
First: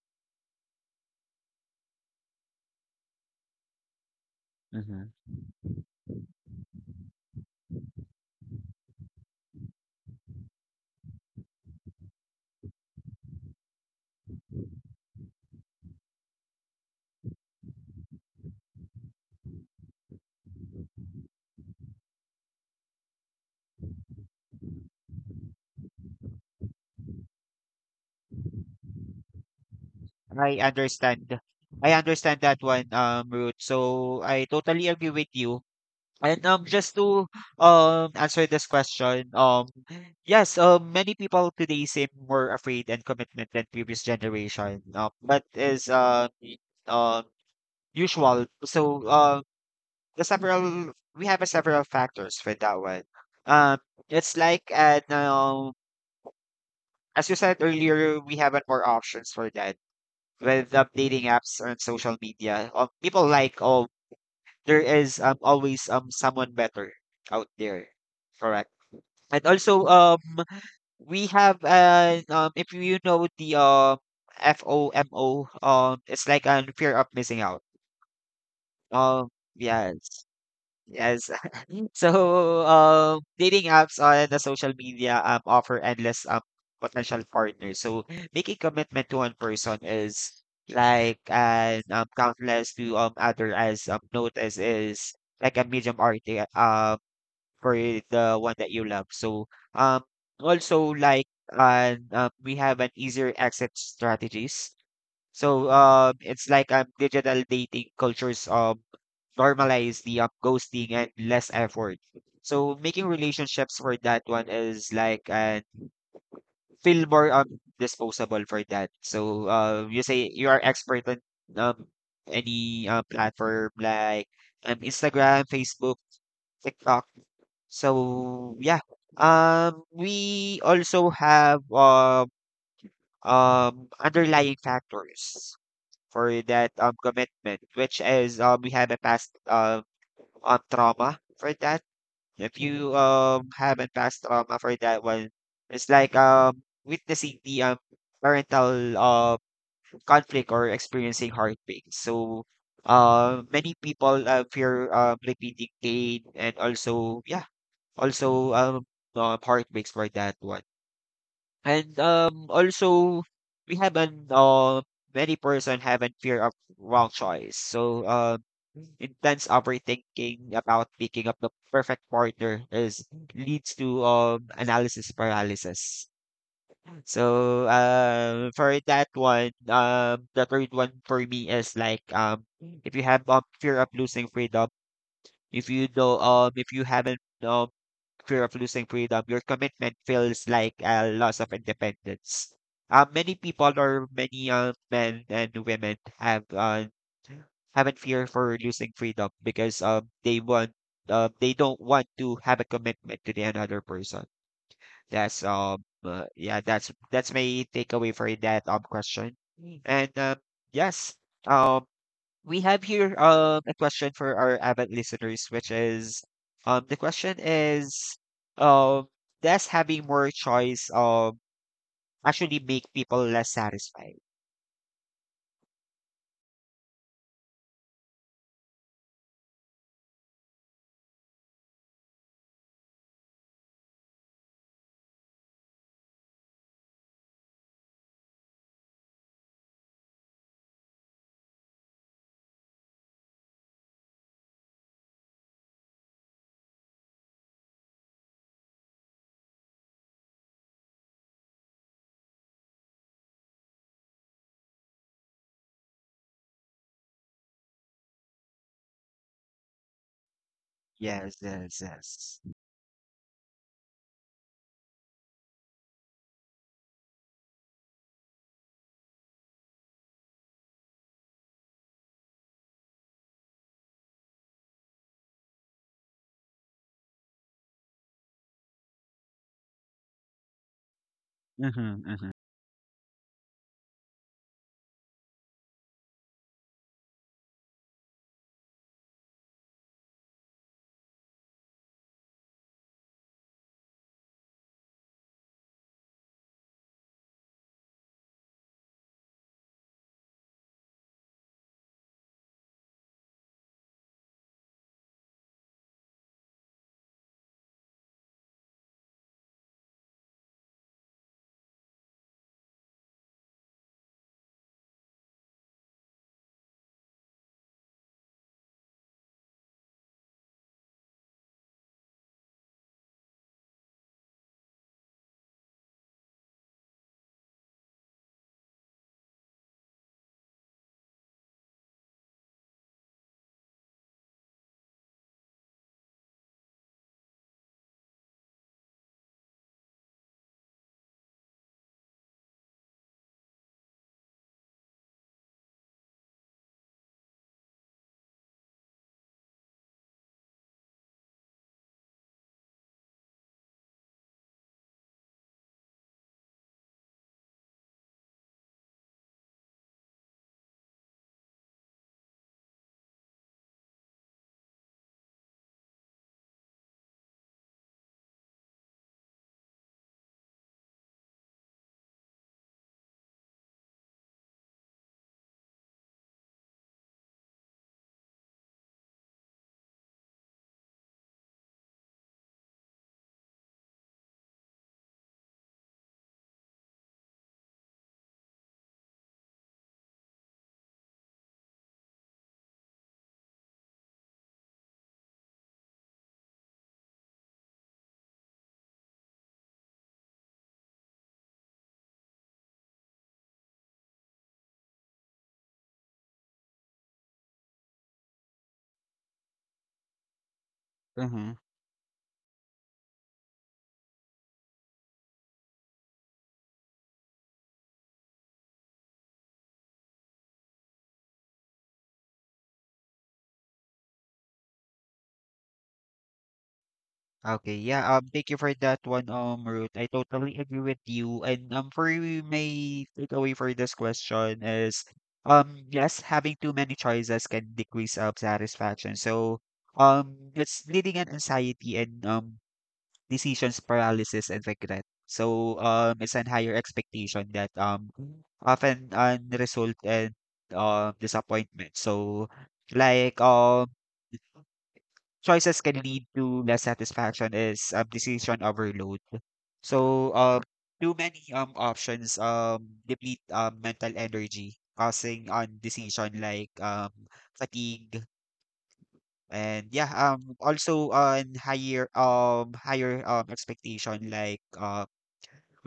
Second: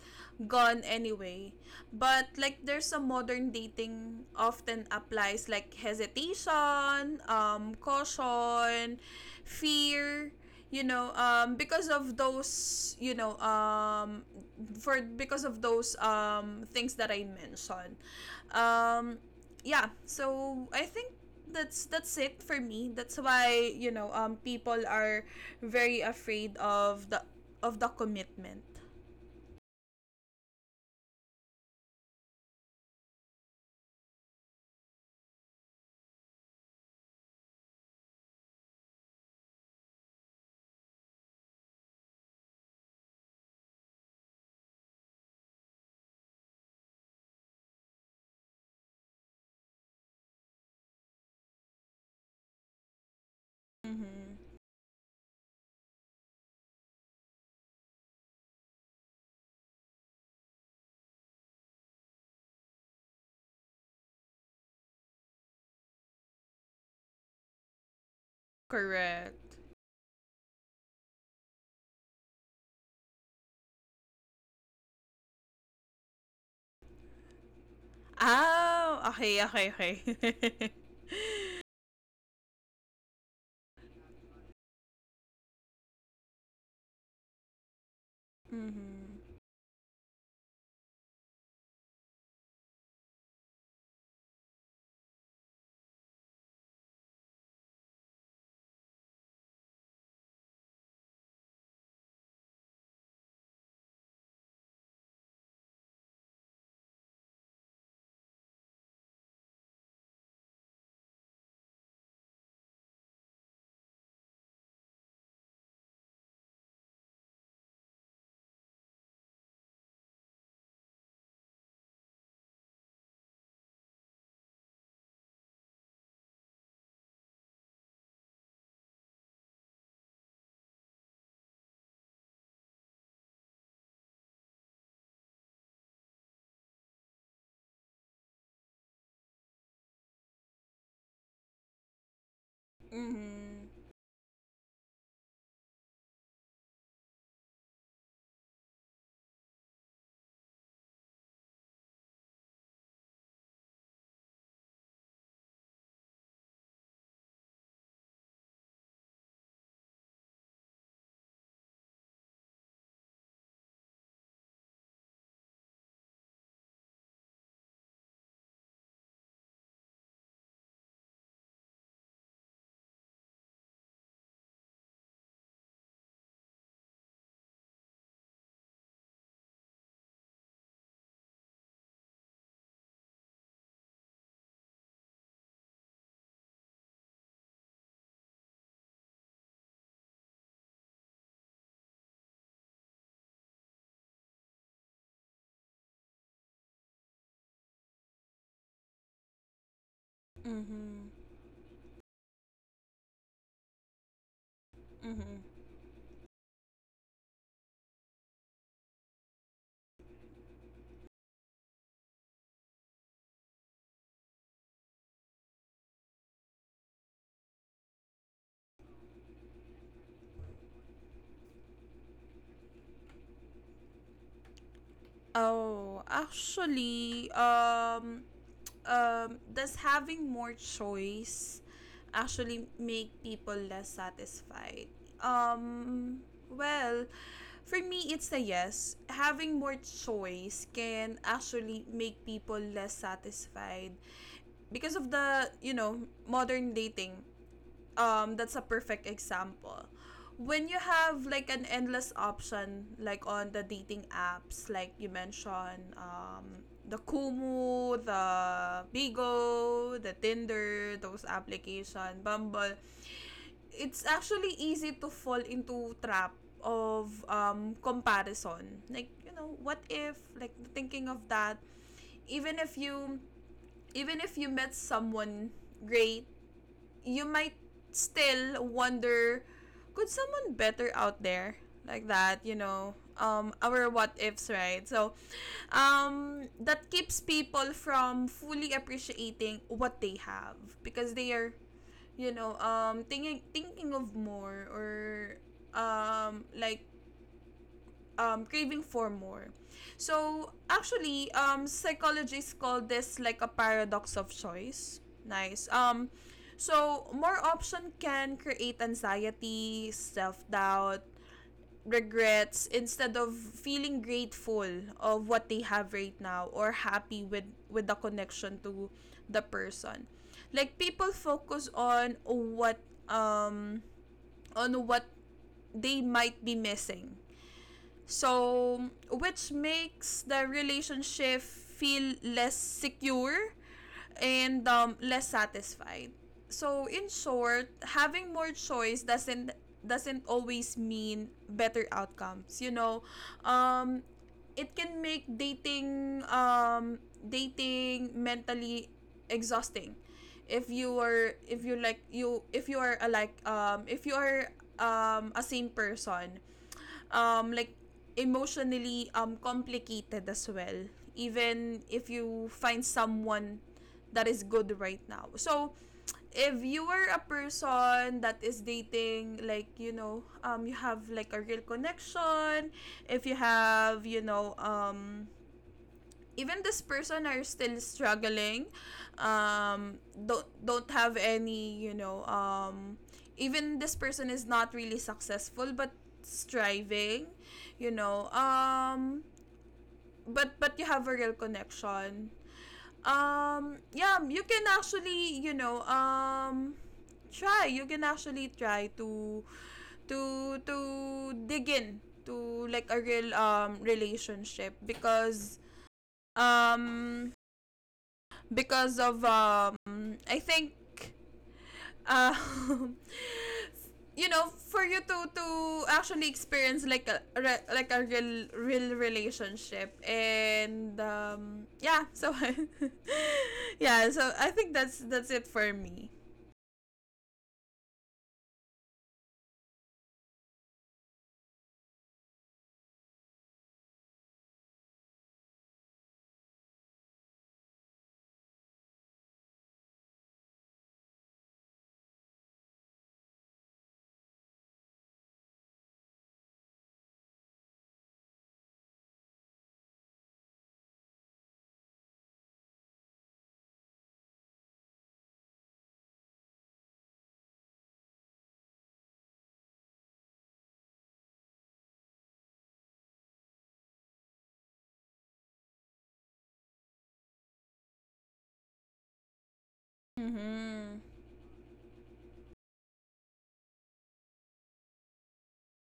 S2: gone anyway, but like there's a modern dating often
S1: Mm-hmm.
S2: applies like hesitation, caution, fear, you know because of those you know for because of those things that I mentioned. um yeah, so I think that's it for me. That's why, people are very afraid of the, of the commitment.
S1: I understand. I understand that one, Ruth. So I totally agree with you. And just to answer this question, yes, many people today seem more afraid and commitment than previous generation. That is uh, usual. So the several we have a several factors for that one. Um, it's like
S2: Mm-hmm.
S1: an as you said earlier, we have more options for that with, dating apps and social media. People like, oh, there is, always someone better out there. Correct. And
S2: Correct.
S1: also, we have an if you know the FOMO, it's like an fear of missing out.
S2: Ah,
S1: Um,
S2: okay, okay, okay.
S1: yes.
S2: (laughs)
S1: Yes. (laughs) So, dating apps on the social media, offer endless, potential partners. So, making commitment to one
S2: Mm-hmm.
S1: person is like an, countless to other as notice is like a medium art uh, for the one that you love. So, um, also like and, we have an easier exit strategies. So, it's like digital dating cultures normalize the, ghosting and less effort. So making relationships for that one is like and feel more, disposable for that. So you say you are expert on um any platform like Instagram, Facebook, TikTok. So we also have underlying factors for that commitment, which is we have a past trauma for that. If you
S2: Mm-hmm.
S1: haven't passed trauma for that one, it's like witnessing the parental conflict or experiencing heartbreak. So many people fear repeating pain and also also um heartbreaks for that one. Also, we have many person have a fear of wrong choice. So, intense overthinking about picking up the perfect partner is leads to analysis paralysis. The third one for me is like if you have fear of losing freedom, if you haven't fear of losing freedom, your commitment feels like a loss of independence. Many people or many men and women have haven't fear for losing freedom because they want
S2: Mm-hmm.
S1: they don't want to have a commitment to the another person. That's
S2: Mm-hmm.
S1: um uh, yeah that's my takeaway for that question. Mm. And yes, um we have here a question for our avid listeners, which is, the question is, um, does having more choice actually make people less satisfied?
S2: Oh, actually, does having more choice actually make people less satisfied? Um, well, for me, it's a yes. Having more choice can actually make people less satisfied because of the, you know, modern dating. That's a perfect example. When you have like an endless option, like on the dating apps, like you mentioned, the Kumu, the Bigo, the Tinder,
S1: Yes,
S2: those
S1: yes, yes.
S2: application, Bumble, it's actually easy to fall into trap of comparison. Like, you know, what if, like thinking of that, even if you, even if you met someone great, you might still wonder, could someone better out there,
S1: Mm-hmm,
S2: like that, you know, our what ifs, right? So, that keeps people from fully appreciating what they have because they are, you know, thinking of more, or like, craving for more. So actually, psychologists call this like a paradox of choice. Nice. So more option can create anxiety, self doubt, regrets instead of feeling grateful of what they have right now, or happy with the connection to the person. Like, people focus on what, um on what they might be missing. So, which makes the relationship feel less secure and less satisfied. So, in short, having more choice doesn't always mean better outcomes. You know, um, it can make dating dating mentally exhausting. If you are a like, if you are a same person, like emotionally complicated as well, even if you find someone that is good right now. So, if you are a person that is dating, like, you know, you have like a real connection. If you have, you know, even this person are still struggling, um don't have any, you know, even this person is not really successful but striving, you know, but you have a real connection, yeah, you can actually, you know, try. You can actually try to, to dig in to like a real relationship, um because of I think,
S1: mm-hmm.
S2: uh (laughs) you know, for you to actually experience like like a real real relationship. And yeah, so (laughs) yeah, so I think that's it for me.
S1: Okay. Yeah, thank you for that one, Ruth. I totally agree with you. And For you, my takeaway for this question is, yes, having too many choices can decrease satisfaction. So, it's leading an anxiety and decisions paralysis and regret. So, it's an higher expectation that often result in disappointment. So, like choices can lead to less satisfaction is, decision overload. So um, Too many options deplete mental energy, causing on decision like fatigue, and
S2: Mm-hmm.
S1: also on higher, expectation like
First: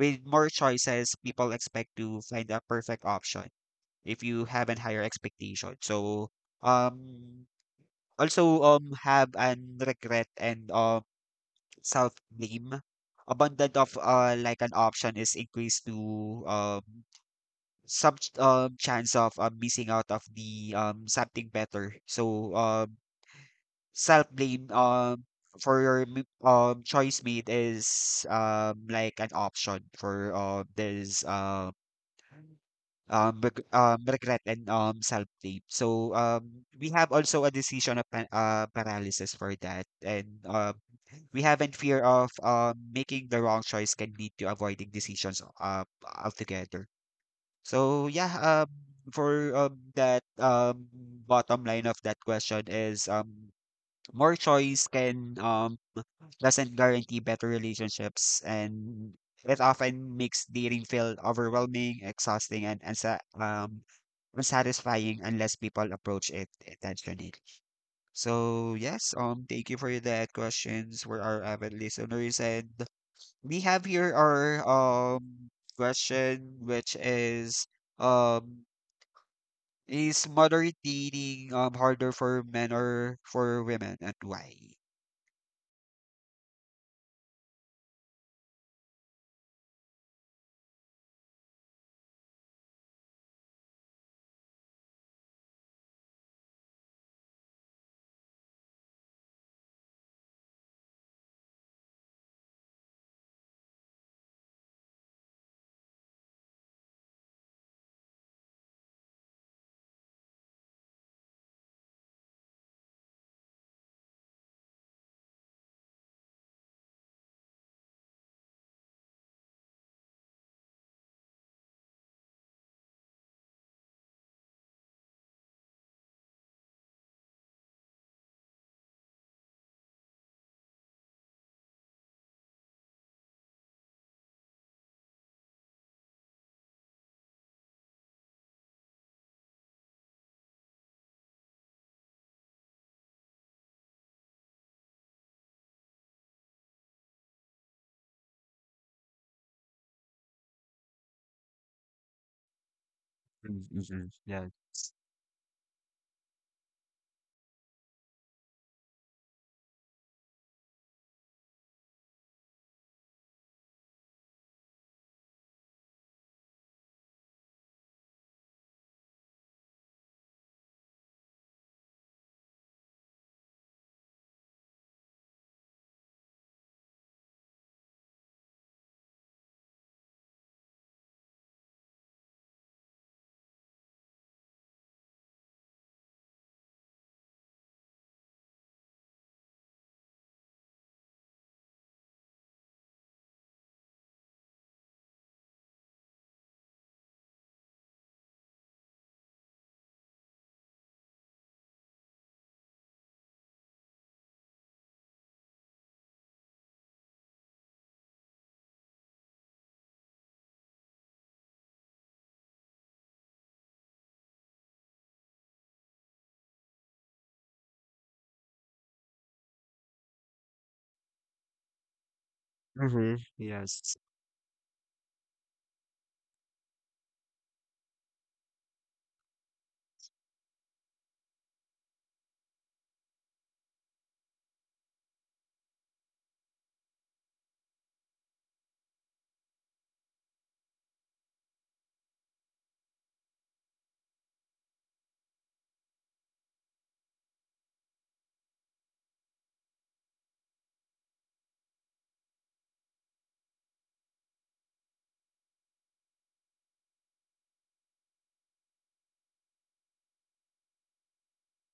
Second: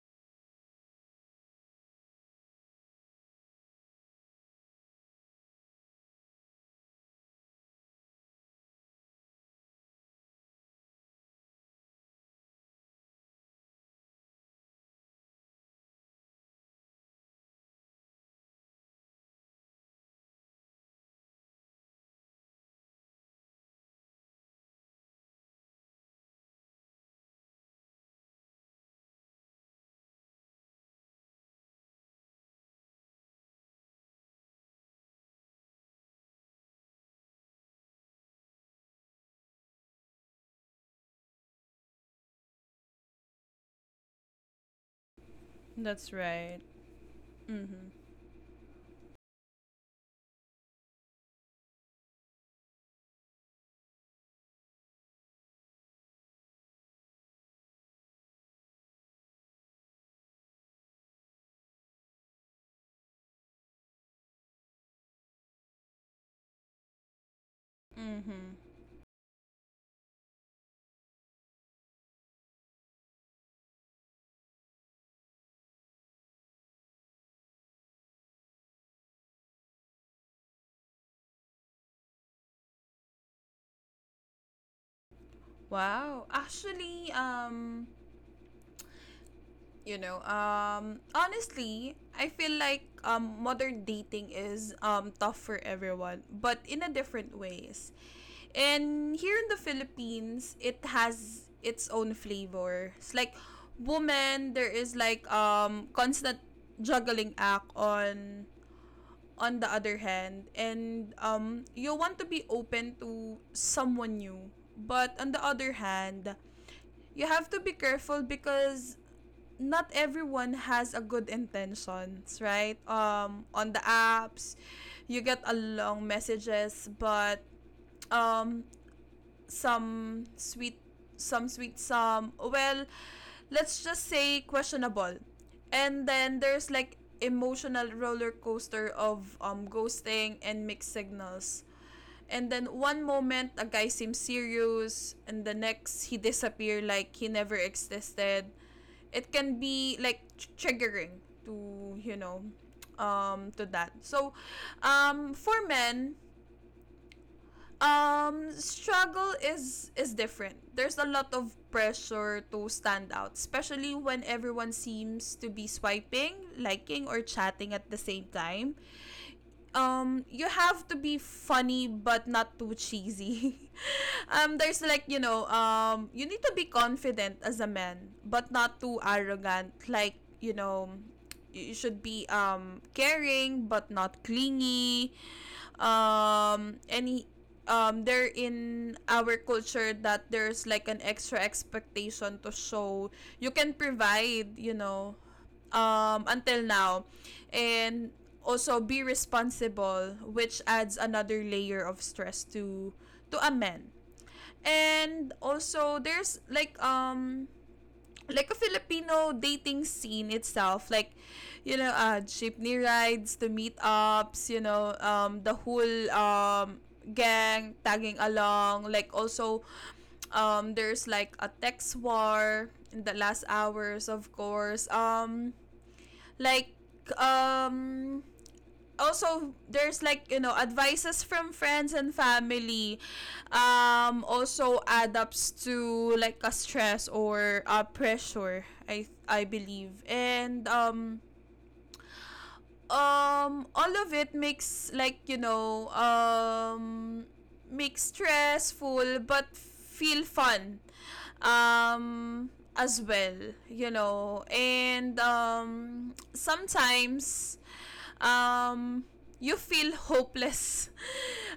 S1: with more choices people expect to find a perfect option if you have an higher expectation. So um also have an regret and self-blame. Abundant of like an option is increased to um some chance of, missing out of the something better. So self-blame for your choice made is like an option for this regret and self-blame. So we have also a decision of paralysis for that, and we haven't fear of, making the wrong choice can lead to avoiding decisions,
S2: That's right.
S1: altogether.
S2: Mm-hmm.
S1: So yeah, for, that bottom line of that question is, more choice can, doesn't guarantee better relationships, and it often makes dating feel overwhelming, exhausting, and, um, unsatisfying unless people approach it intentionally.
S2: Mm-hmm.
S1: So yes, thank you for that questions for our avid listeners. And we have here our question, which is, um is modern dating harder for men or for women, and why?
S2: Wow, actually, honestly, I feel like, modern dating is tough for everyone but in a different ways. And here in the Philippines, it has its own flavor. It's like, woman, there is like constant juggling act. On the other hand, and you want to be open to someone new, but on the other hand, you have to be careful because not everyone has a good intentions, right? On the apps, you get a long messages, but um, some sweet some sweet, some, well, let's just say questionable. And then there's like emotional roller coaster of ghosting and mixed signals. And then one moment a guy seems serious, and the next he disappear like he never existed. It can be like triggering to, you know, to that.
S1: Mm-hmm.
S2: So,
S1: Yeah.
S2: for men, struggle is different. There's a lot of pressure to stand out, especially when everyone seems to be swiping, liking, or chatting at the same time. You have to be funny but not too cheesy. (laughs) Um, there's like, you know, you need to be confident as a man, but not too arrogant, like, you know, you should be caring but not clingy. Any They're in our culture, that there's like an extra expectation to show you can provide, you know, until now, and also be responsible, which adds another layer of stress to a man. And also there's like, like a Filipino dating scene itself, like, you know, jeepney rides, the meetups, you know, the whole gang tagging along, like, also there's like a text war in
S1: Mm-hmm.
S2: the last
S1: Yes.
S2: hours, of course, like um also there's like, you know, advices from friends and family, also add ups to like a stress or a pressure, I believe. And All of it makes, like, you know, makes stressful but feel fun, um as well, you know. And sometimes, um, you feel hopeless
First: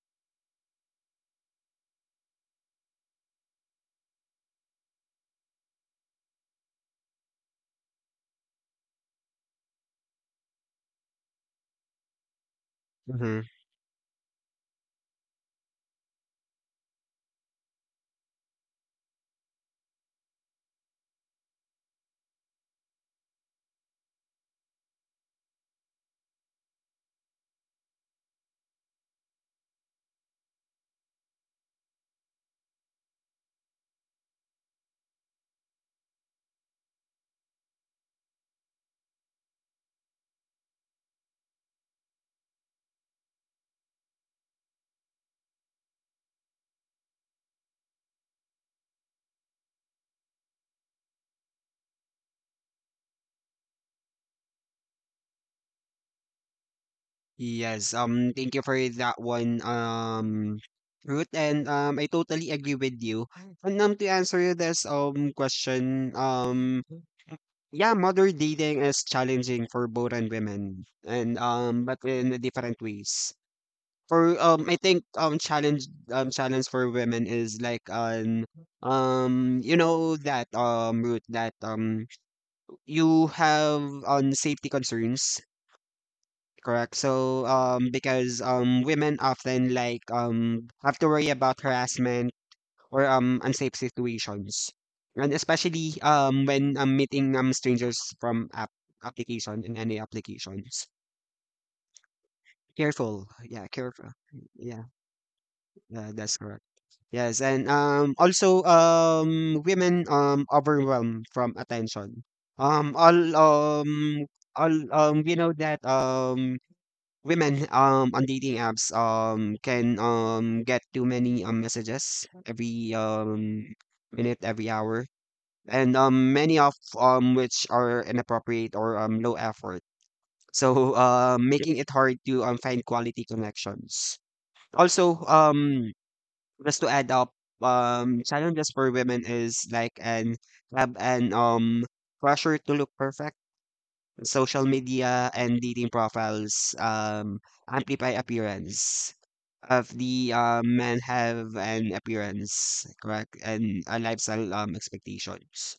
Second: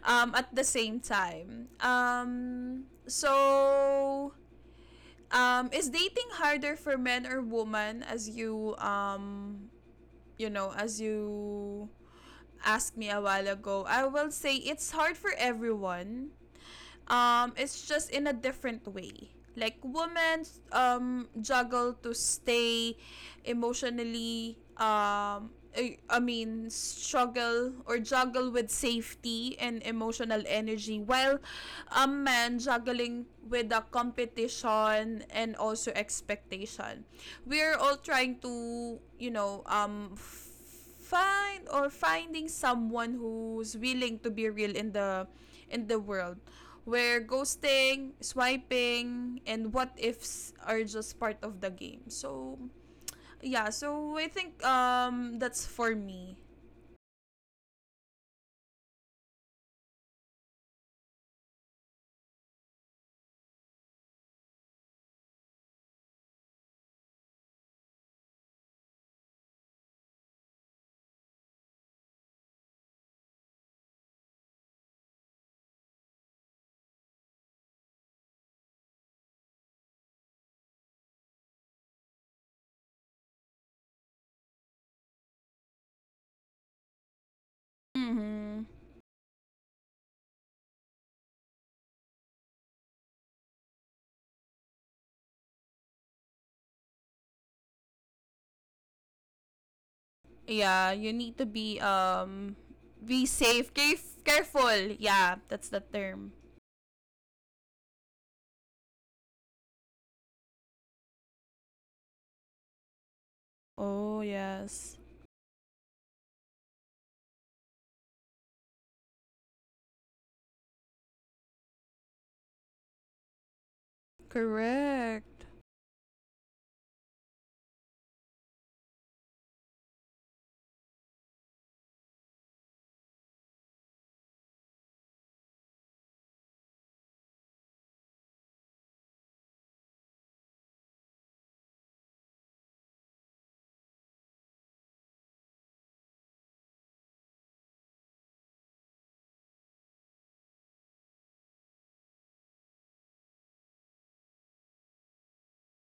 S2: at the same time. So, is dating harder for men or woman, as you, as you asked me a
S1: Mm-hmm.
S2: while ago? I will say it's hard for everyone, it's just in a different way. Like women juggle to stay emotionally, struggle or juggle with safety and emotional energy, while a man juggling with the competition and also expectation. We're all trying to find or finding someone who's willing to be real in the world where ghosting, swiping and what ifs are just part of the game. So yeah, so I think that's for me.
S1: Yes. Thank you for that one. Ruth, and I totally agree with you. And To answer this question, yeah, modern dating is challenging for both and women, and but in different ways. For I think challenge for women is like an you know that route that you have on safety concerns, correct? So because
S2: Mhm.
S1: women often like have to worry about harassment or unsafe situations, and especially when meeting strangers from application in any
S2: Yeah,
S1: applications.
S2: you need to be
S1: Careful,
S2: safe,
S1: yeah, careful.
S2: careful.
S1: Yeah,
S2: Yeah, that's the
S1: yeah,
S2: term.
S1: that's correct. Yes, and also women overwhelmed from attention. Um all
S2: Oh,
S1: um all
S2: yes.
S1: We know that women on dating apps can get too many messages every minute, every hour.
S2: Correct.
S1: And many of which are inappropriate or low effort. So (laughs) Yep. Making it hard to find quality connections. Also just to add up, challenges for women is like an have an pressure to look perfect. Social media and dating profiles amplify appearance of the men, have an appearance, correct, and a lifestyle expectations.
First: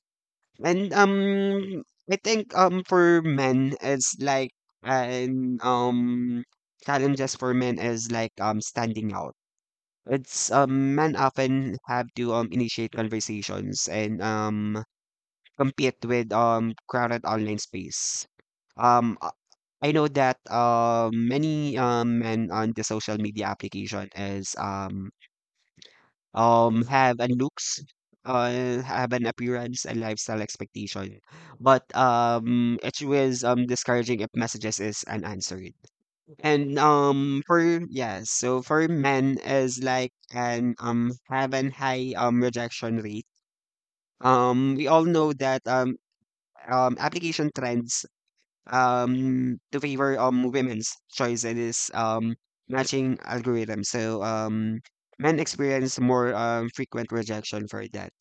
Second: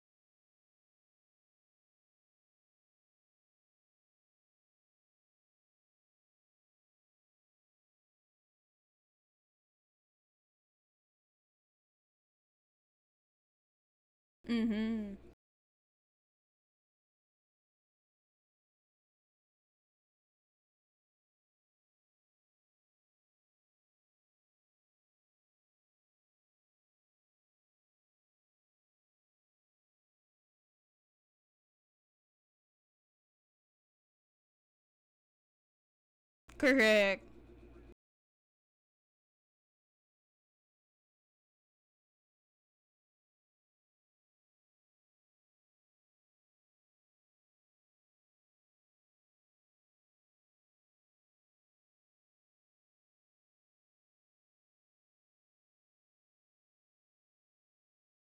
S1: And I think for men it's like an challenges for men is like standing out. It's Men often have to initiate conversations and
S2: Mhm.
S1: compete with crowded online space. Um uh, I know that many men on the social media application is have an looks, have an appearance and lifestyle expectation. But it was discouraging if messages is unanswered. And
S2: Correct.
S1: um for yes, so for men is like an have an high rejection rate. We all know that application trends to favor women's choice in this matching algorithm. So men experience more frequent rejection for that.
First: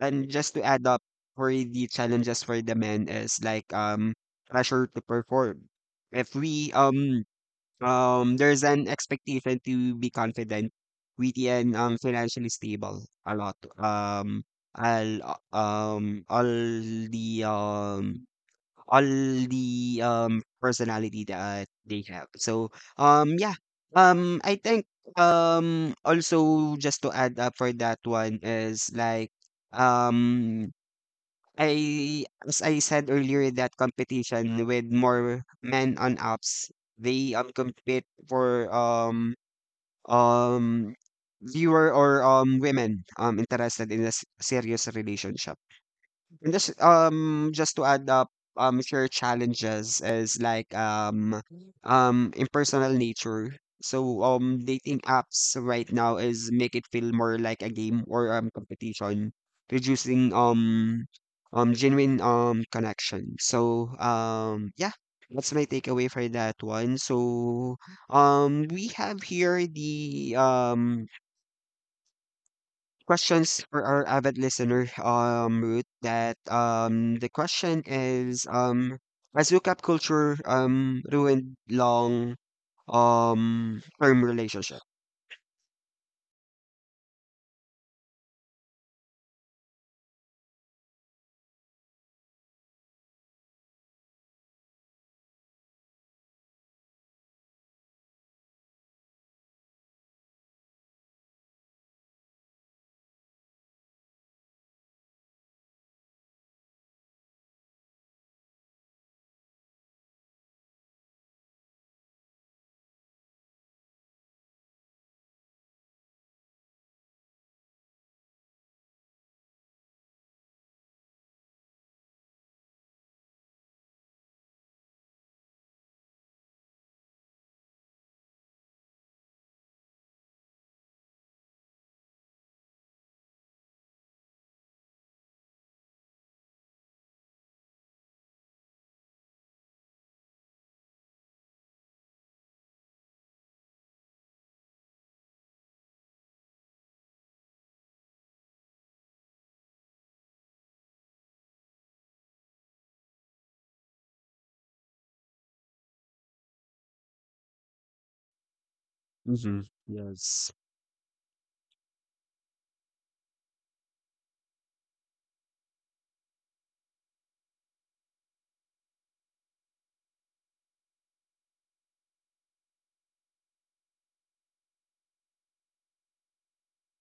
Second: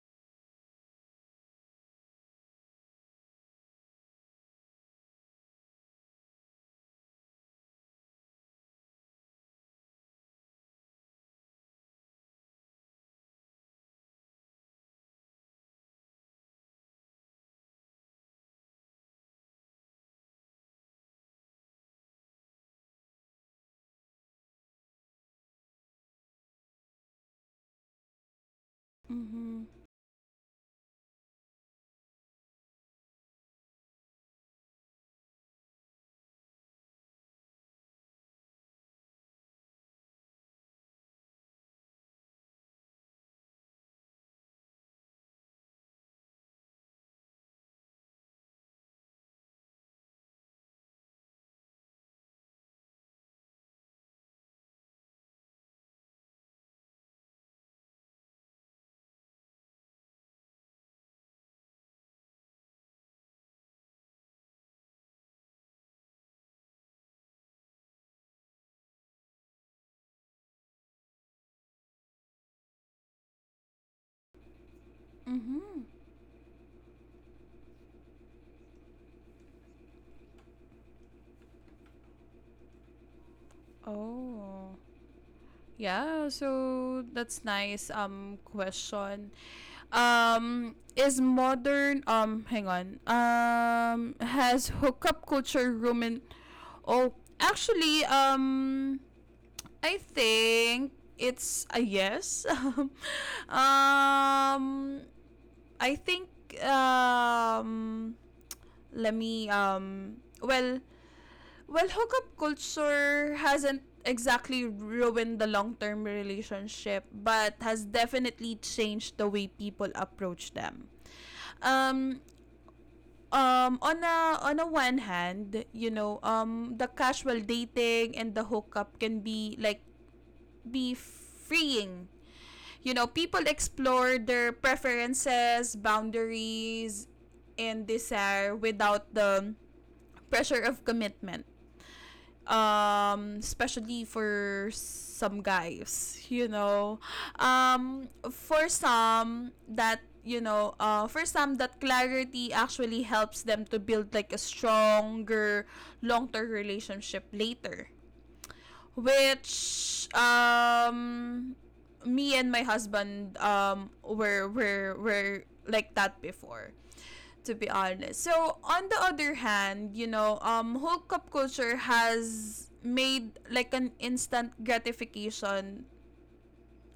S1: And just to add up for the challenges for the men is like pressure to perform. If we There's an expectation to be confident, witty, and financially stable. A lot. All, uh, um, all the um, all the personality that they have. So, yeah. I think also just to add up for that one is like
S2: Mhm.
S1: um I, as I said earlier, that competition with more men on apps, they compete for um viewer or women interested in a serious relationship. And just just to add up, if your challenges is like impersonal nature. So dating apps right now is make it feel more like a game or competition, reducing genuine connection. So yeah, that's my takeaway for that one. So we have here the questions for our avid listener, Ruth,
S2: Mhm.
S1: that the question is, has hookup culture ruined long term relationship?
S2: Oh, yeah. So that's nice. Question. Is modern hang on. Has hookup culture ruined? Oh, actually, I think it's a yes. (laughs) I think um, let me well, well, hookup culture hasn't exactly ruined the long term relationship, but has definitely changed the way people approach them. Um, on a one hand, you know, the casual dating and the hookup can be be freeing. You know, people explore their preferences, boundaries, and desire without the pressure of commitment, especially for some guys, you know. For some, that clarity actually helps them to build like a stronger long-term relationship later,
S1: Mm-hmm.
S2: which
S1: Yes.
S2: me and my husband were like that before, to be honest. So on the other hand, you know, hookup culture has made like an instant gratification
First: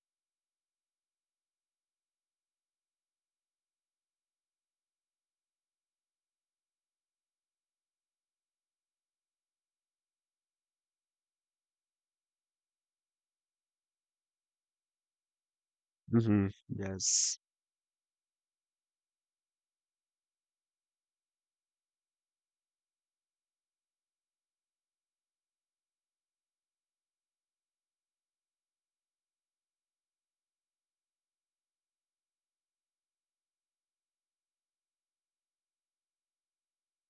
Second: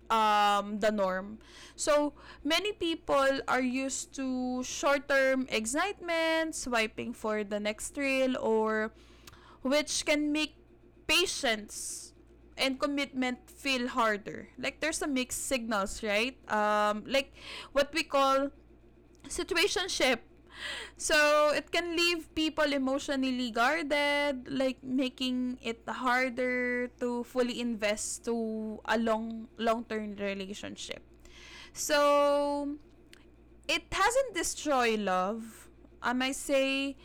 S2: the norm. So many people are used to short-term excitement, swiping for the next thrill, or which can make patience and commitment feel harder. Like there's a mixed signals, right?
S1: Mm-hmm.
S2: Like
S1: Yes. (laughs)
S2: what we call situationship. So it can leave people emotionally guarded, like making it harder to fully invest to a long-term relationship. So it hasn't destroyed love. I might say,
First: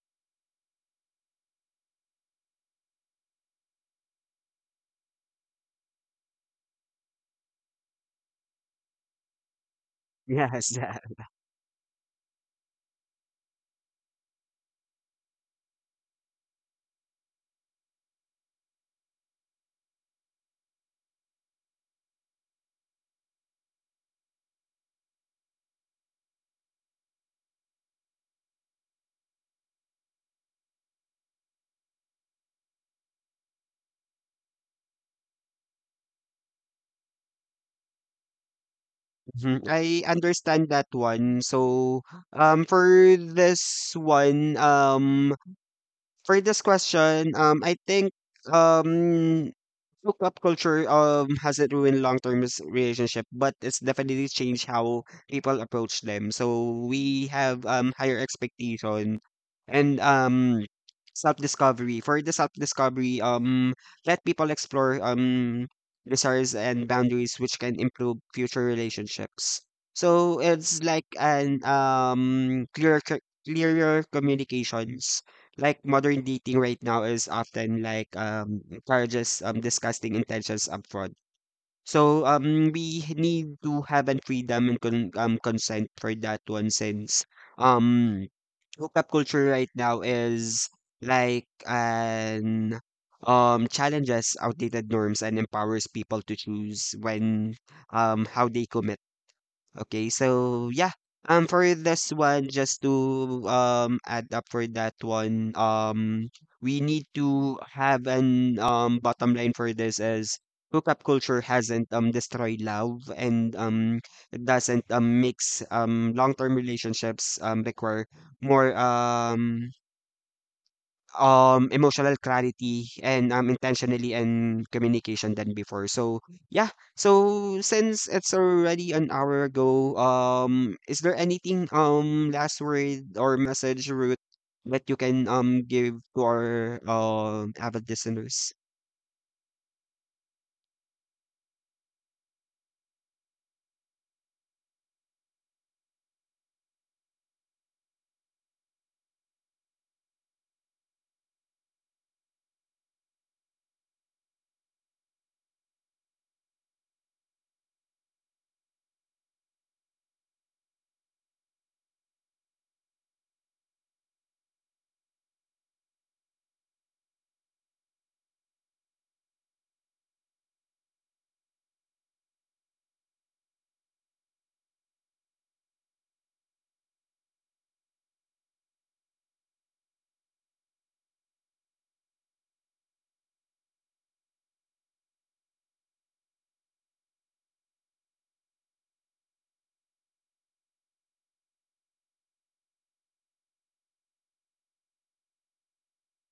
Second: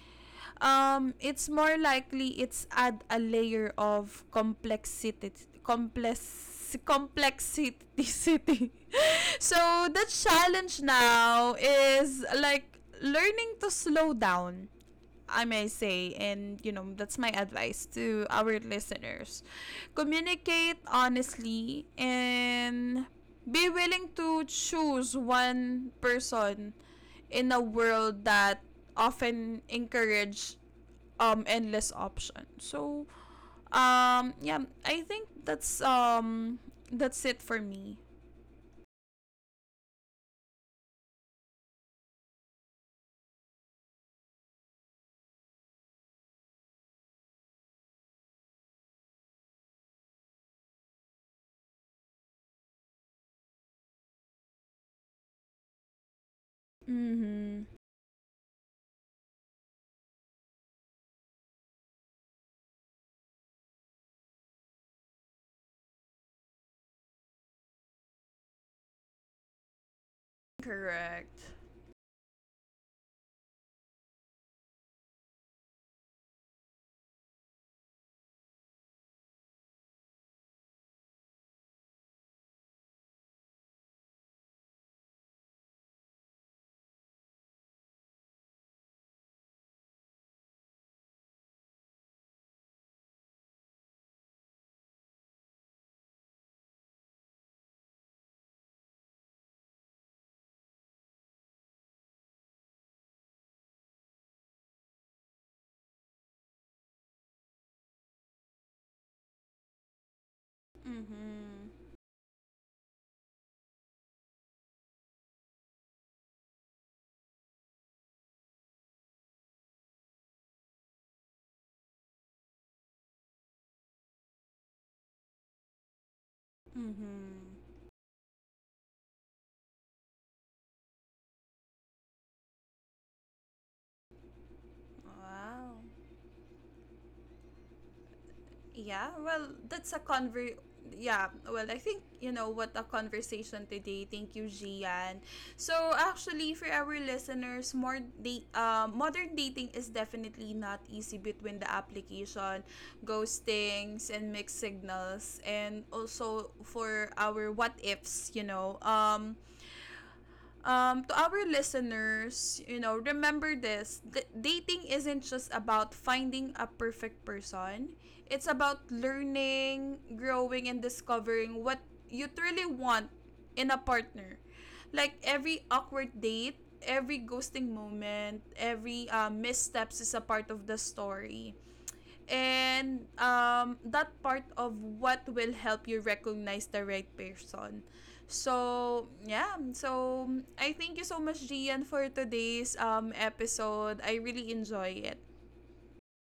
S2: it's more likely it's add a layer of complex complexity. (laughs) So the
S1: Yes,
S2: challenge
S1: that.
S2: now is like learning to slow down, I may say, and you know, that's my advice to our listeners. Communicate honestly and be willing to choose one person in a world that often encourage endless options. So yeah, I think that's it for me.
S1: Mhm. I understand that one. So, for this one, for this question, I think, um, so pop culture hasn't ruined long-term relationship, but it's definitely changed how people approach them. So we have
S2: Mhm.
S1: higher expectation and self-discovery. For the self-discovery, let people explore desires and boundaries, which can improve future relationships. So it's like
S2: Correct.
S1: an clearer clearer communications, like modern dating right now is often like encourages disgusting intentions upfront. So we need to have an freedom and consent for that one, since um hookup culture right now is like an challenges outdated norms and empowers people to choose when how they commit. Okay, so yeah. For this one, just to add up for that one, we need to have an bottom line for this, as hookup culture
S2: Mhm.
S1: hasn't destroyed love, and it doesn't mix long-term relationships require more emotional clarity and, intentionally and communication than before. So yeah.
S2: Mhm.
S1: So since it's already an hour ago, is there anything last word or message, Ruth, that you can
S2: Wow.
S1: give to our avid listeners?
S2: Yeah, well, that's a conver yeah, well, I think you know what a conversation today. Thank you, Gian. So, actually for our listeners, modern dating is definitely not easy between the application, ghostings and mixed signals and also for our what ifs, you know. To our listeners, you know, remember this. Dating isn't just about finding a perfect person. It's about learning, growing, and discovering what you truly want in a partner. Like every awkward date, every ghosting moment, every missteps is a part of the story and that part of what will help you recognize the right person. So, yeah. So, I thank you so much, Gian, for today's episode. I really enjoy it.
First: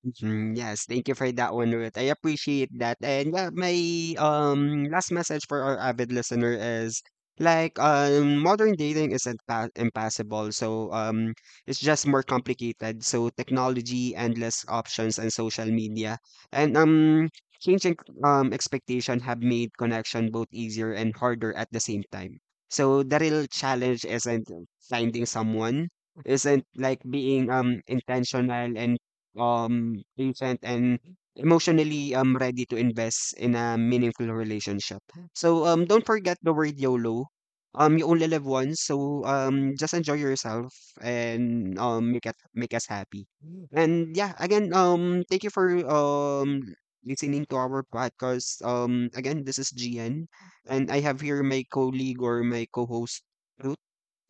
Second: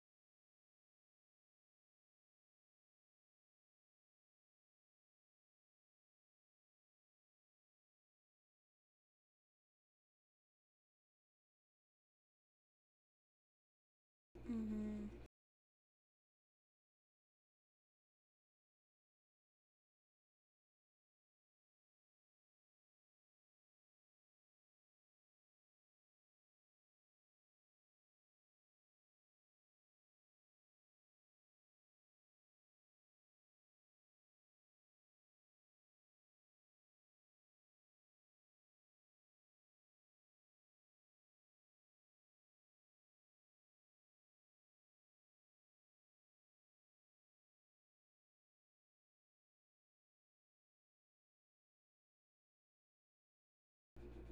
S1: Mhm, yes, thank you for that one, Ruth. I appreciate that. And yeah, my last message for our avid listener is like modern dating isn't pa impossible. So it's just more complicated. So technology, endless
S2: Mhm.
S1: options, and social media. And changing expectation have made connection both easier and harder at the same time. So the real challenge isn't finding someone, isn't like being intentional and, patient and emotionally ready to invest in a meaningful relationship. So don't forget the word YOLO. You only live once, so just enjoy yourself and make it make us happy. And yeah, again, thank you for listening to our podcast. Um, again, this is GN, and I have here my colleague or my co-host Ruth.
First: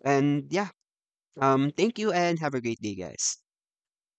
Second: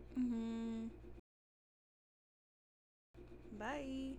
S1: And yeah,
S2: Mhm.
S1: thank you and have a great day, guys.
S2: Bye.